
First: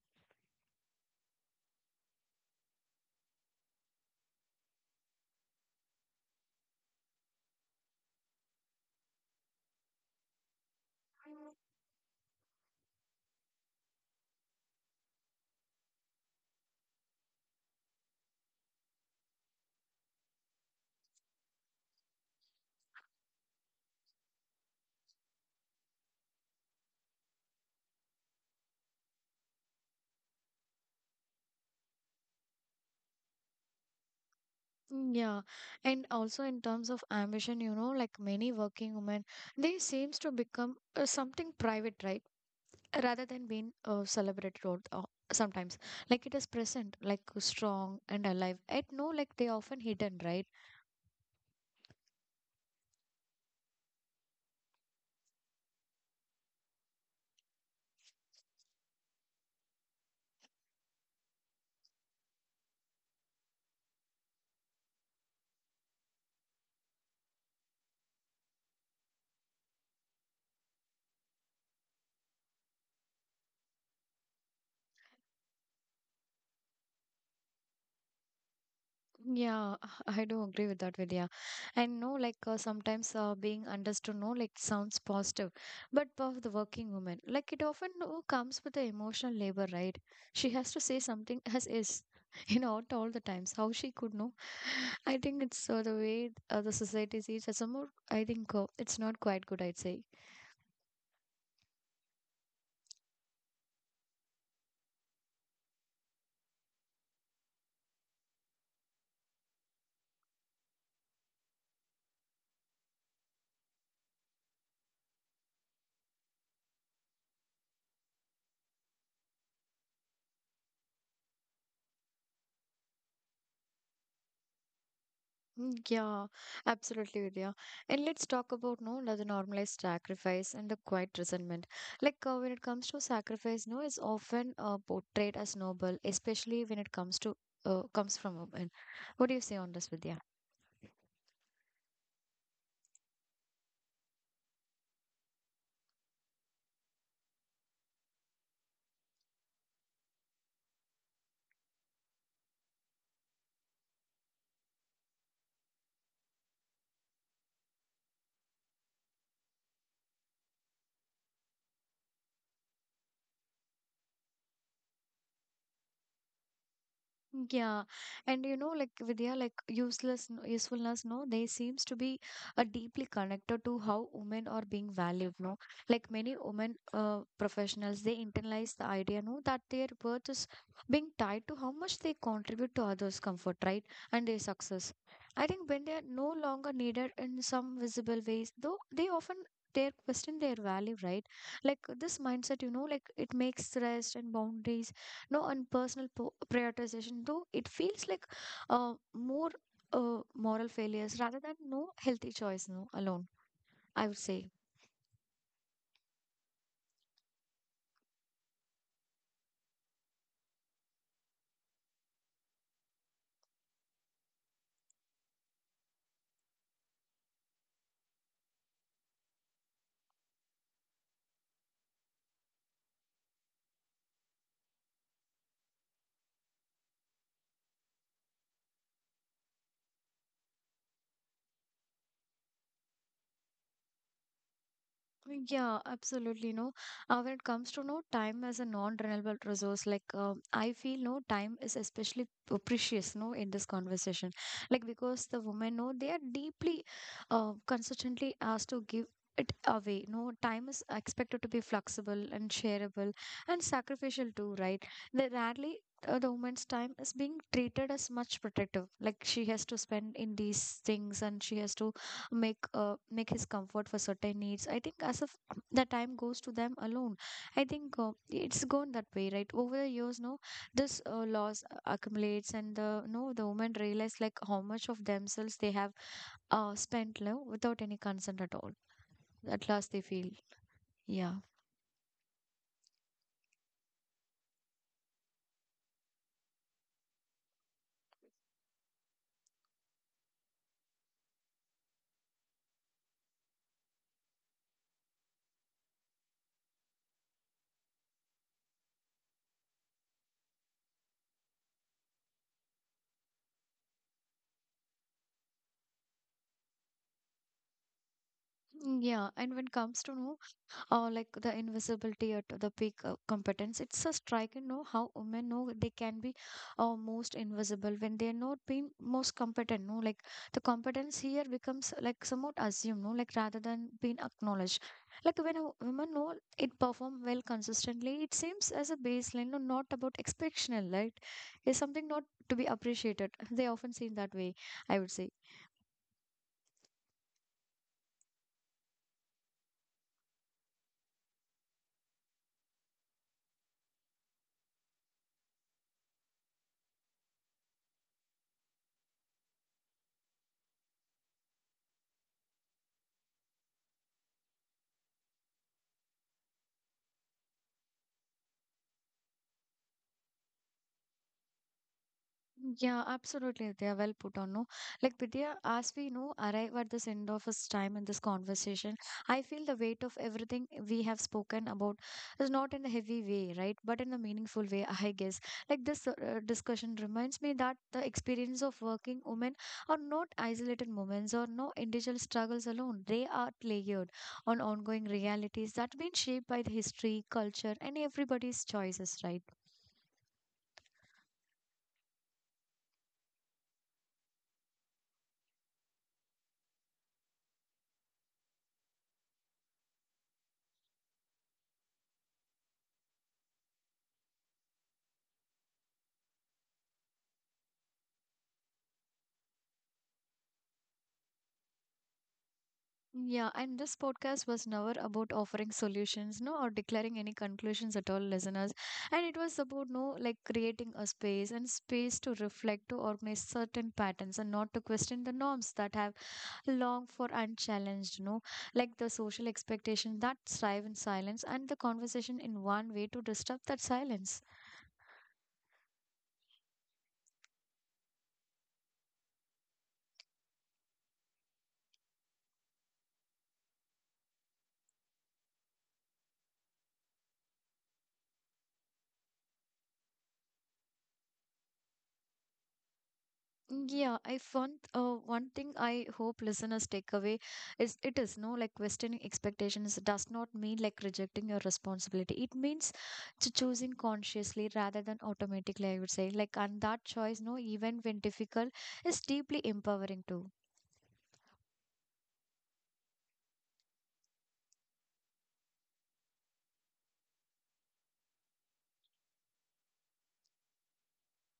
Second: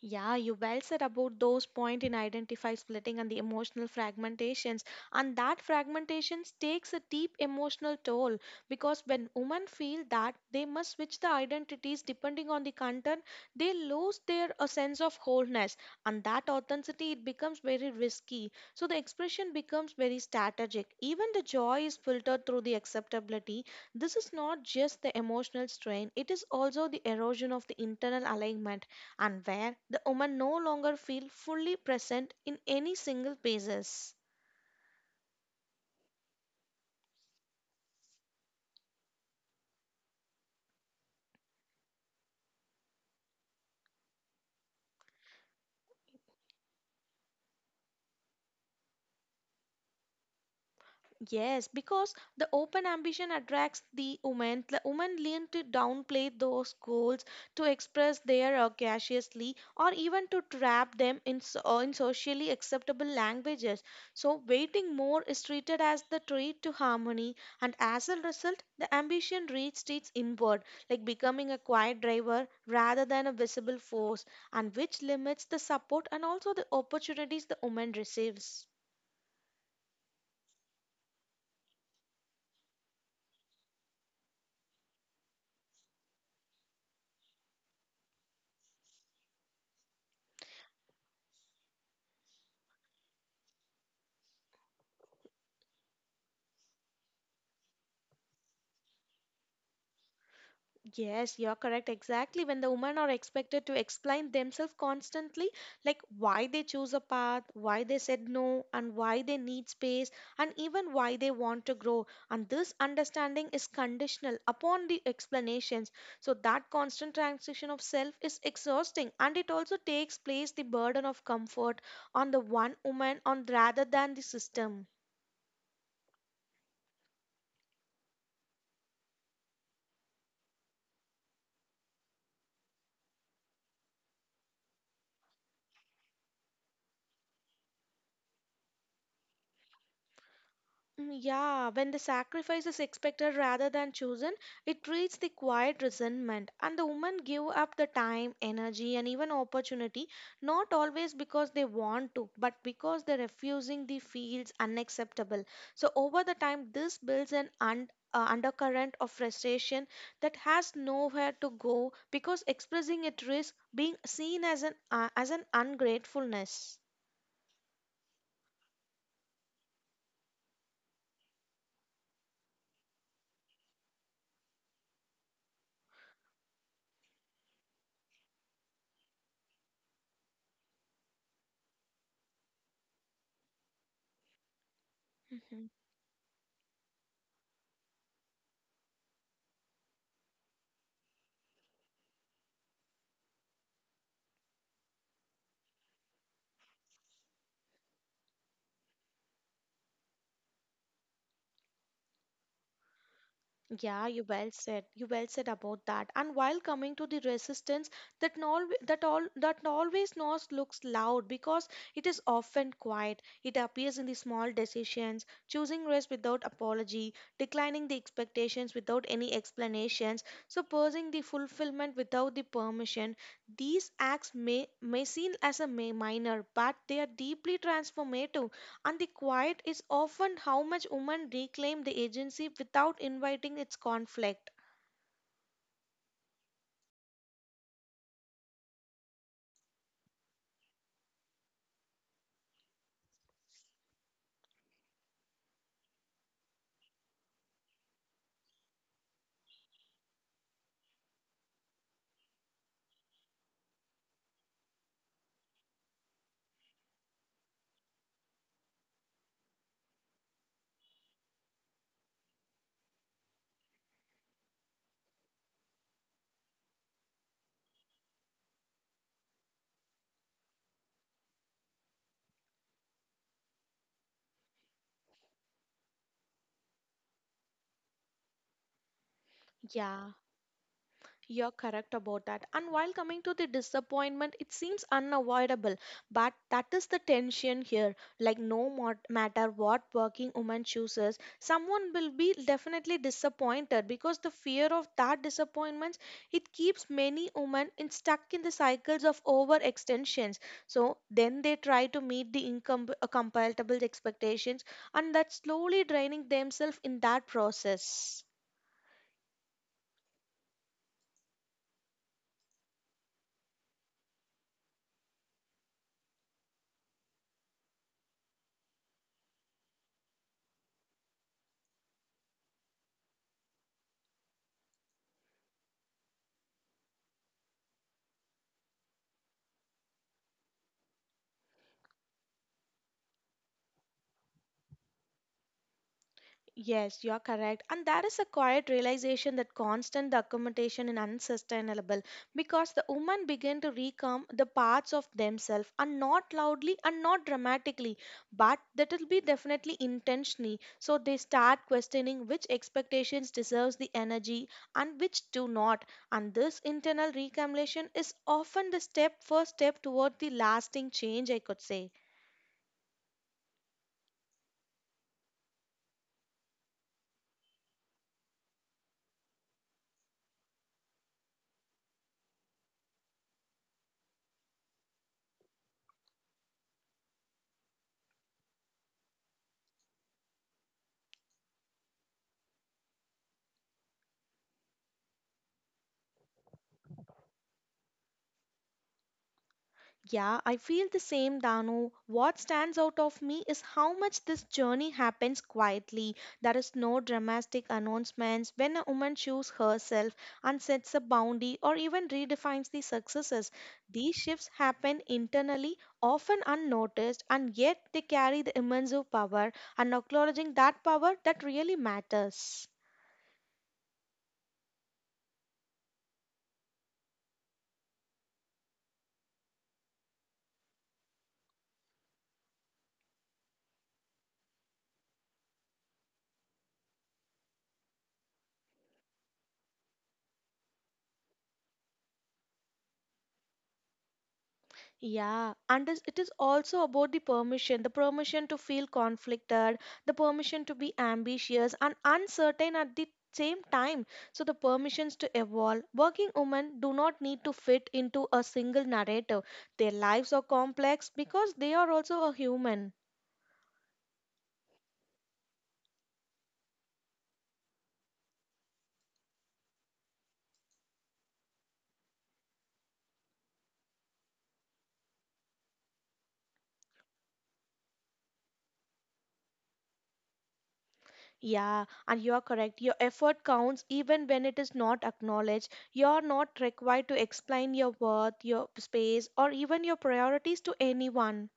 Yeah, you well said about those point in identify splitting and the emotional fragmentations. And that fragmentations takes a deep emotional toll because when women feel that they must switch the identities depending on the content, they lose their a sense of wholeness. And that authenticity it becomes very risky. So the expression becomes very strategic. Even the joy is filtered through the acceptability. This is not just the emotional strain, it is also the erosion of the internal alignment and where the woman no longer feel fully present in any single pages. Yeah, and also in terms of ambition, you know, like many working women, they seems to become something private, right, rather than being celebrated all sometimes. Like it is present like strong and alive, I know, like they are often hidden, right? Yes, because the open ambition attracts the women. The women lean to downplay those goals, to express their audaciously, or even to trap them in, so, in socially acceptable languages. So, waiting more is treated as the treat to harmony, and as a result, the ambition reaches its inward, like becoming a quiet driver rather than a visible force, and which limits the support and also the opportunities the woman receives. Yeah, I do agree with that, Vidya. And no sometimes being understood no like sounds positive, but for the working woman, like it often no, comes with the emotional labor, right? She has to say something as is you know out all the times, how she could know. I think it's the way the society sees as a more, I think it's not quite good, I'd say. Yes, you're correct. Exactly. When the women are expected to explain themselves constantly, like why they choose a path, why they said no, and why they need space, and even why they want to grow. And this understanding is conditional upon the explanations. So, that constant transition of self is exhausting and it also takes place the burden of comfort on the one woman on rather than the system. Yeah, absolutely, Vidya. And let's talk about no the normalized sacrifice and the quiet resentment. When it comes to sacrifice, no, it's often portrayed as noble, especially when it comes to comes from women. What do you say on this, Vidya? Mm, yeah, when the sacrifice is expected rather than chosen, it creates the quiet resentment, and the women give up the time, energy, and even opportunity, not always because they want to, but because they're refusing the feels unacceptable. So over the time, this builds an undercurrent of frustration that has nowhere to go because expressing it risks being seen as an as an ungratefulness. Yeah, and you know, like Vidya, like useless no- usefulness, no, they seems to be deeply connected to how women are being valued, no. Like many women professionals, they internalize the idea, no, that their worth is being tied to how much they contribute to others' comfort, right, and their success. I think Mm-hmm. when they are no longer needed in some visible ways, though, they often they question their value, right? Like this mindset, you know, like it makes rest and boundaries no on personal prioritization, though it feels like more moral failures rather than no healthy choice no alone, I Yeah, would you say. well said. You well said about that. And while coming to the resistance, that all that all that always noise looks loud because it is often quiet. It appears in the small decisions, choosing rest without apology, declining the expectations without any explanations, so pursuing the fulfillment without the permission. These acts may seem as a may minor, but they are deeply transformative. And the quiet is often how much women reclaim the agency without inviting its conflict. Yeah, absolutely. No, when it comes to no time as a non-renewable resource, I feel no time is especially precious. No, in this conversation, like because the women know they are deeply, consistently asked to give it away. No, time is expected to be flexible and shareable and sacrificial too, right? They rarely. The woman's time is being treated as much protective, like she has to spend in these things, and she has to make make his comfort for certain needs. I think as of the time goes to them alone. I think it's gone that way, right? Over the years no this loss accumulates and the no the women realize like how much of themselves they have spent no, without any consent at all. At last they Yeah. feel yeah. You're correct about that. And while coming to the disappointment, it seems unavoidable, but that is the tension here. Like, no mo- matter what working woman chooses, someone will be definitely disappointed because the fear of that disappointment it keeps many women in stuck in the cycles of overextensions. So then they try to meet the income compatible expectations, and that slowly draining themselves in that process. Yeah, and when it comes to no or like the invisibility at the peak of competence. It's a striking know how women know they can be most invisible when they're not being most competent. No, like the competence here becomes like somewhat assumed, no, like rather than being acknowledged. Like when a woman know it perform well consistently, it seems as a baseline, no, not about exceptional, right? Is something not to be appreciated. They often seen that way, I would say. Yes, you're correct. And that is a quiet realization that constant documentation is unsustainable because the women begin to recome the parts of themselves and not loudly and not dramatically, but that will be definitely intentionally. So they start questioning which expectations deserves the energy and which do not. And this internal recalculation is often the step first step toward the lasting change, I could say. Yeah, absolutely. They are well put on, no? Like, Vidya, as we know, arrive at this end of this time in this conversation, I feel the weight of everything we have spoken about is not in a heavy way, right? But in a meaningful way, I guess. Like, this discussion reminds me that the experience of working women are not isolated moments or no individual struggles alone. They are layered on ongoing realities that have been shaped by the history, culture, and everybody's choices, right? Yeah, I feel the same, Danu. What stands out of me is how much this journey happens quietly. There is no dramatic announcements when a woman chooses herself and sets a boundary or even redefines the successes. These shifts happen internally, often unnoticed, and yet they carry the immense of power, and acknowledging that power that really matters. Yeah, and this podcast was never about offering solutions, no, or declaring any conclusions at all, listeners. And it was about, no, like creating a space and space to reflect, to organize certain patterns and not to question the norms that have long for unchallenged, no, like the social expectations that thrive in silence and the conversation in one way to disturb that silence. Yeah, and this, it is also about the permission to feel conflicted, the permission to be ambitious and uncertain at the same time. So, the permissions to evolve. Working women do not need to fit into a single narrative, their lives are complex because they are also a human. Yeah, I found one thing I hope listeners take away is it is no like questioning expectations does not mean like rejecting your responsibility. It means to choosing consciously rather than automatically, I would say. Like and that choice, no, even when difficult, is deeply empowering too. Yeah, and you are correct. Your effort counts even when it is not acknowledged. You are not required to explain your worth, your space, or even your priorities to anyone.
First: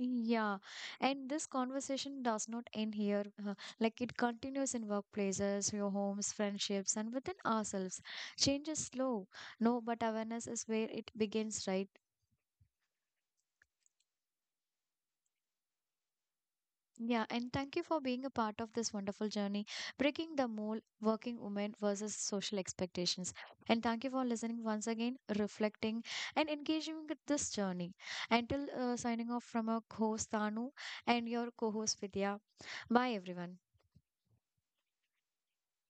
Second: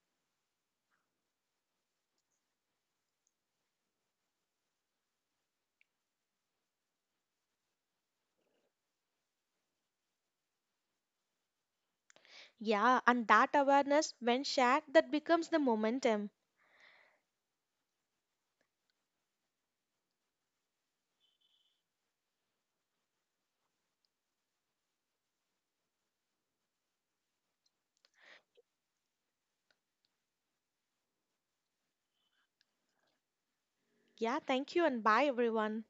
Yeah, and this conversation does not end here. Like it continues in workplaces, your homes, friendships, and within ourselves. Change is slow, no, but awareness is where it begins, right? Yeah, and that awareness, when shared, that becomes the momentum. Yeah, and thank you for being a part of this wonderful journey, breaking the mold, working women versus social expectations. And thank you for listening once again, reflecting, and engaging with this journey. Until signing off from our host Tanu and your co host Vidya. Bye, everyone. Yeah, thank you and bye, everyone.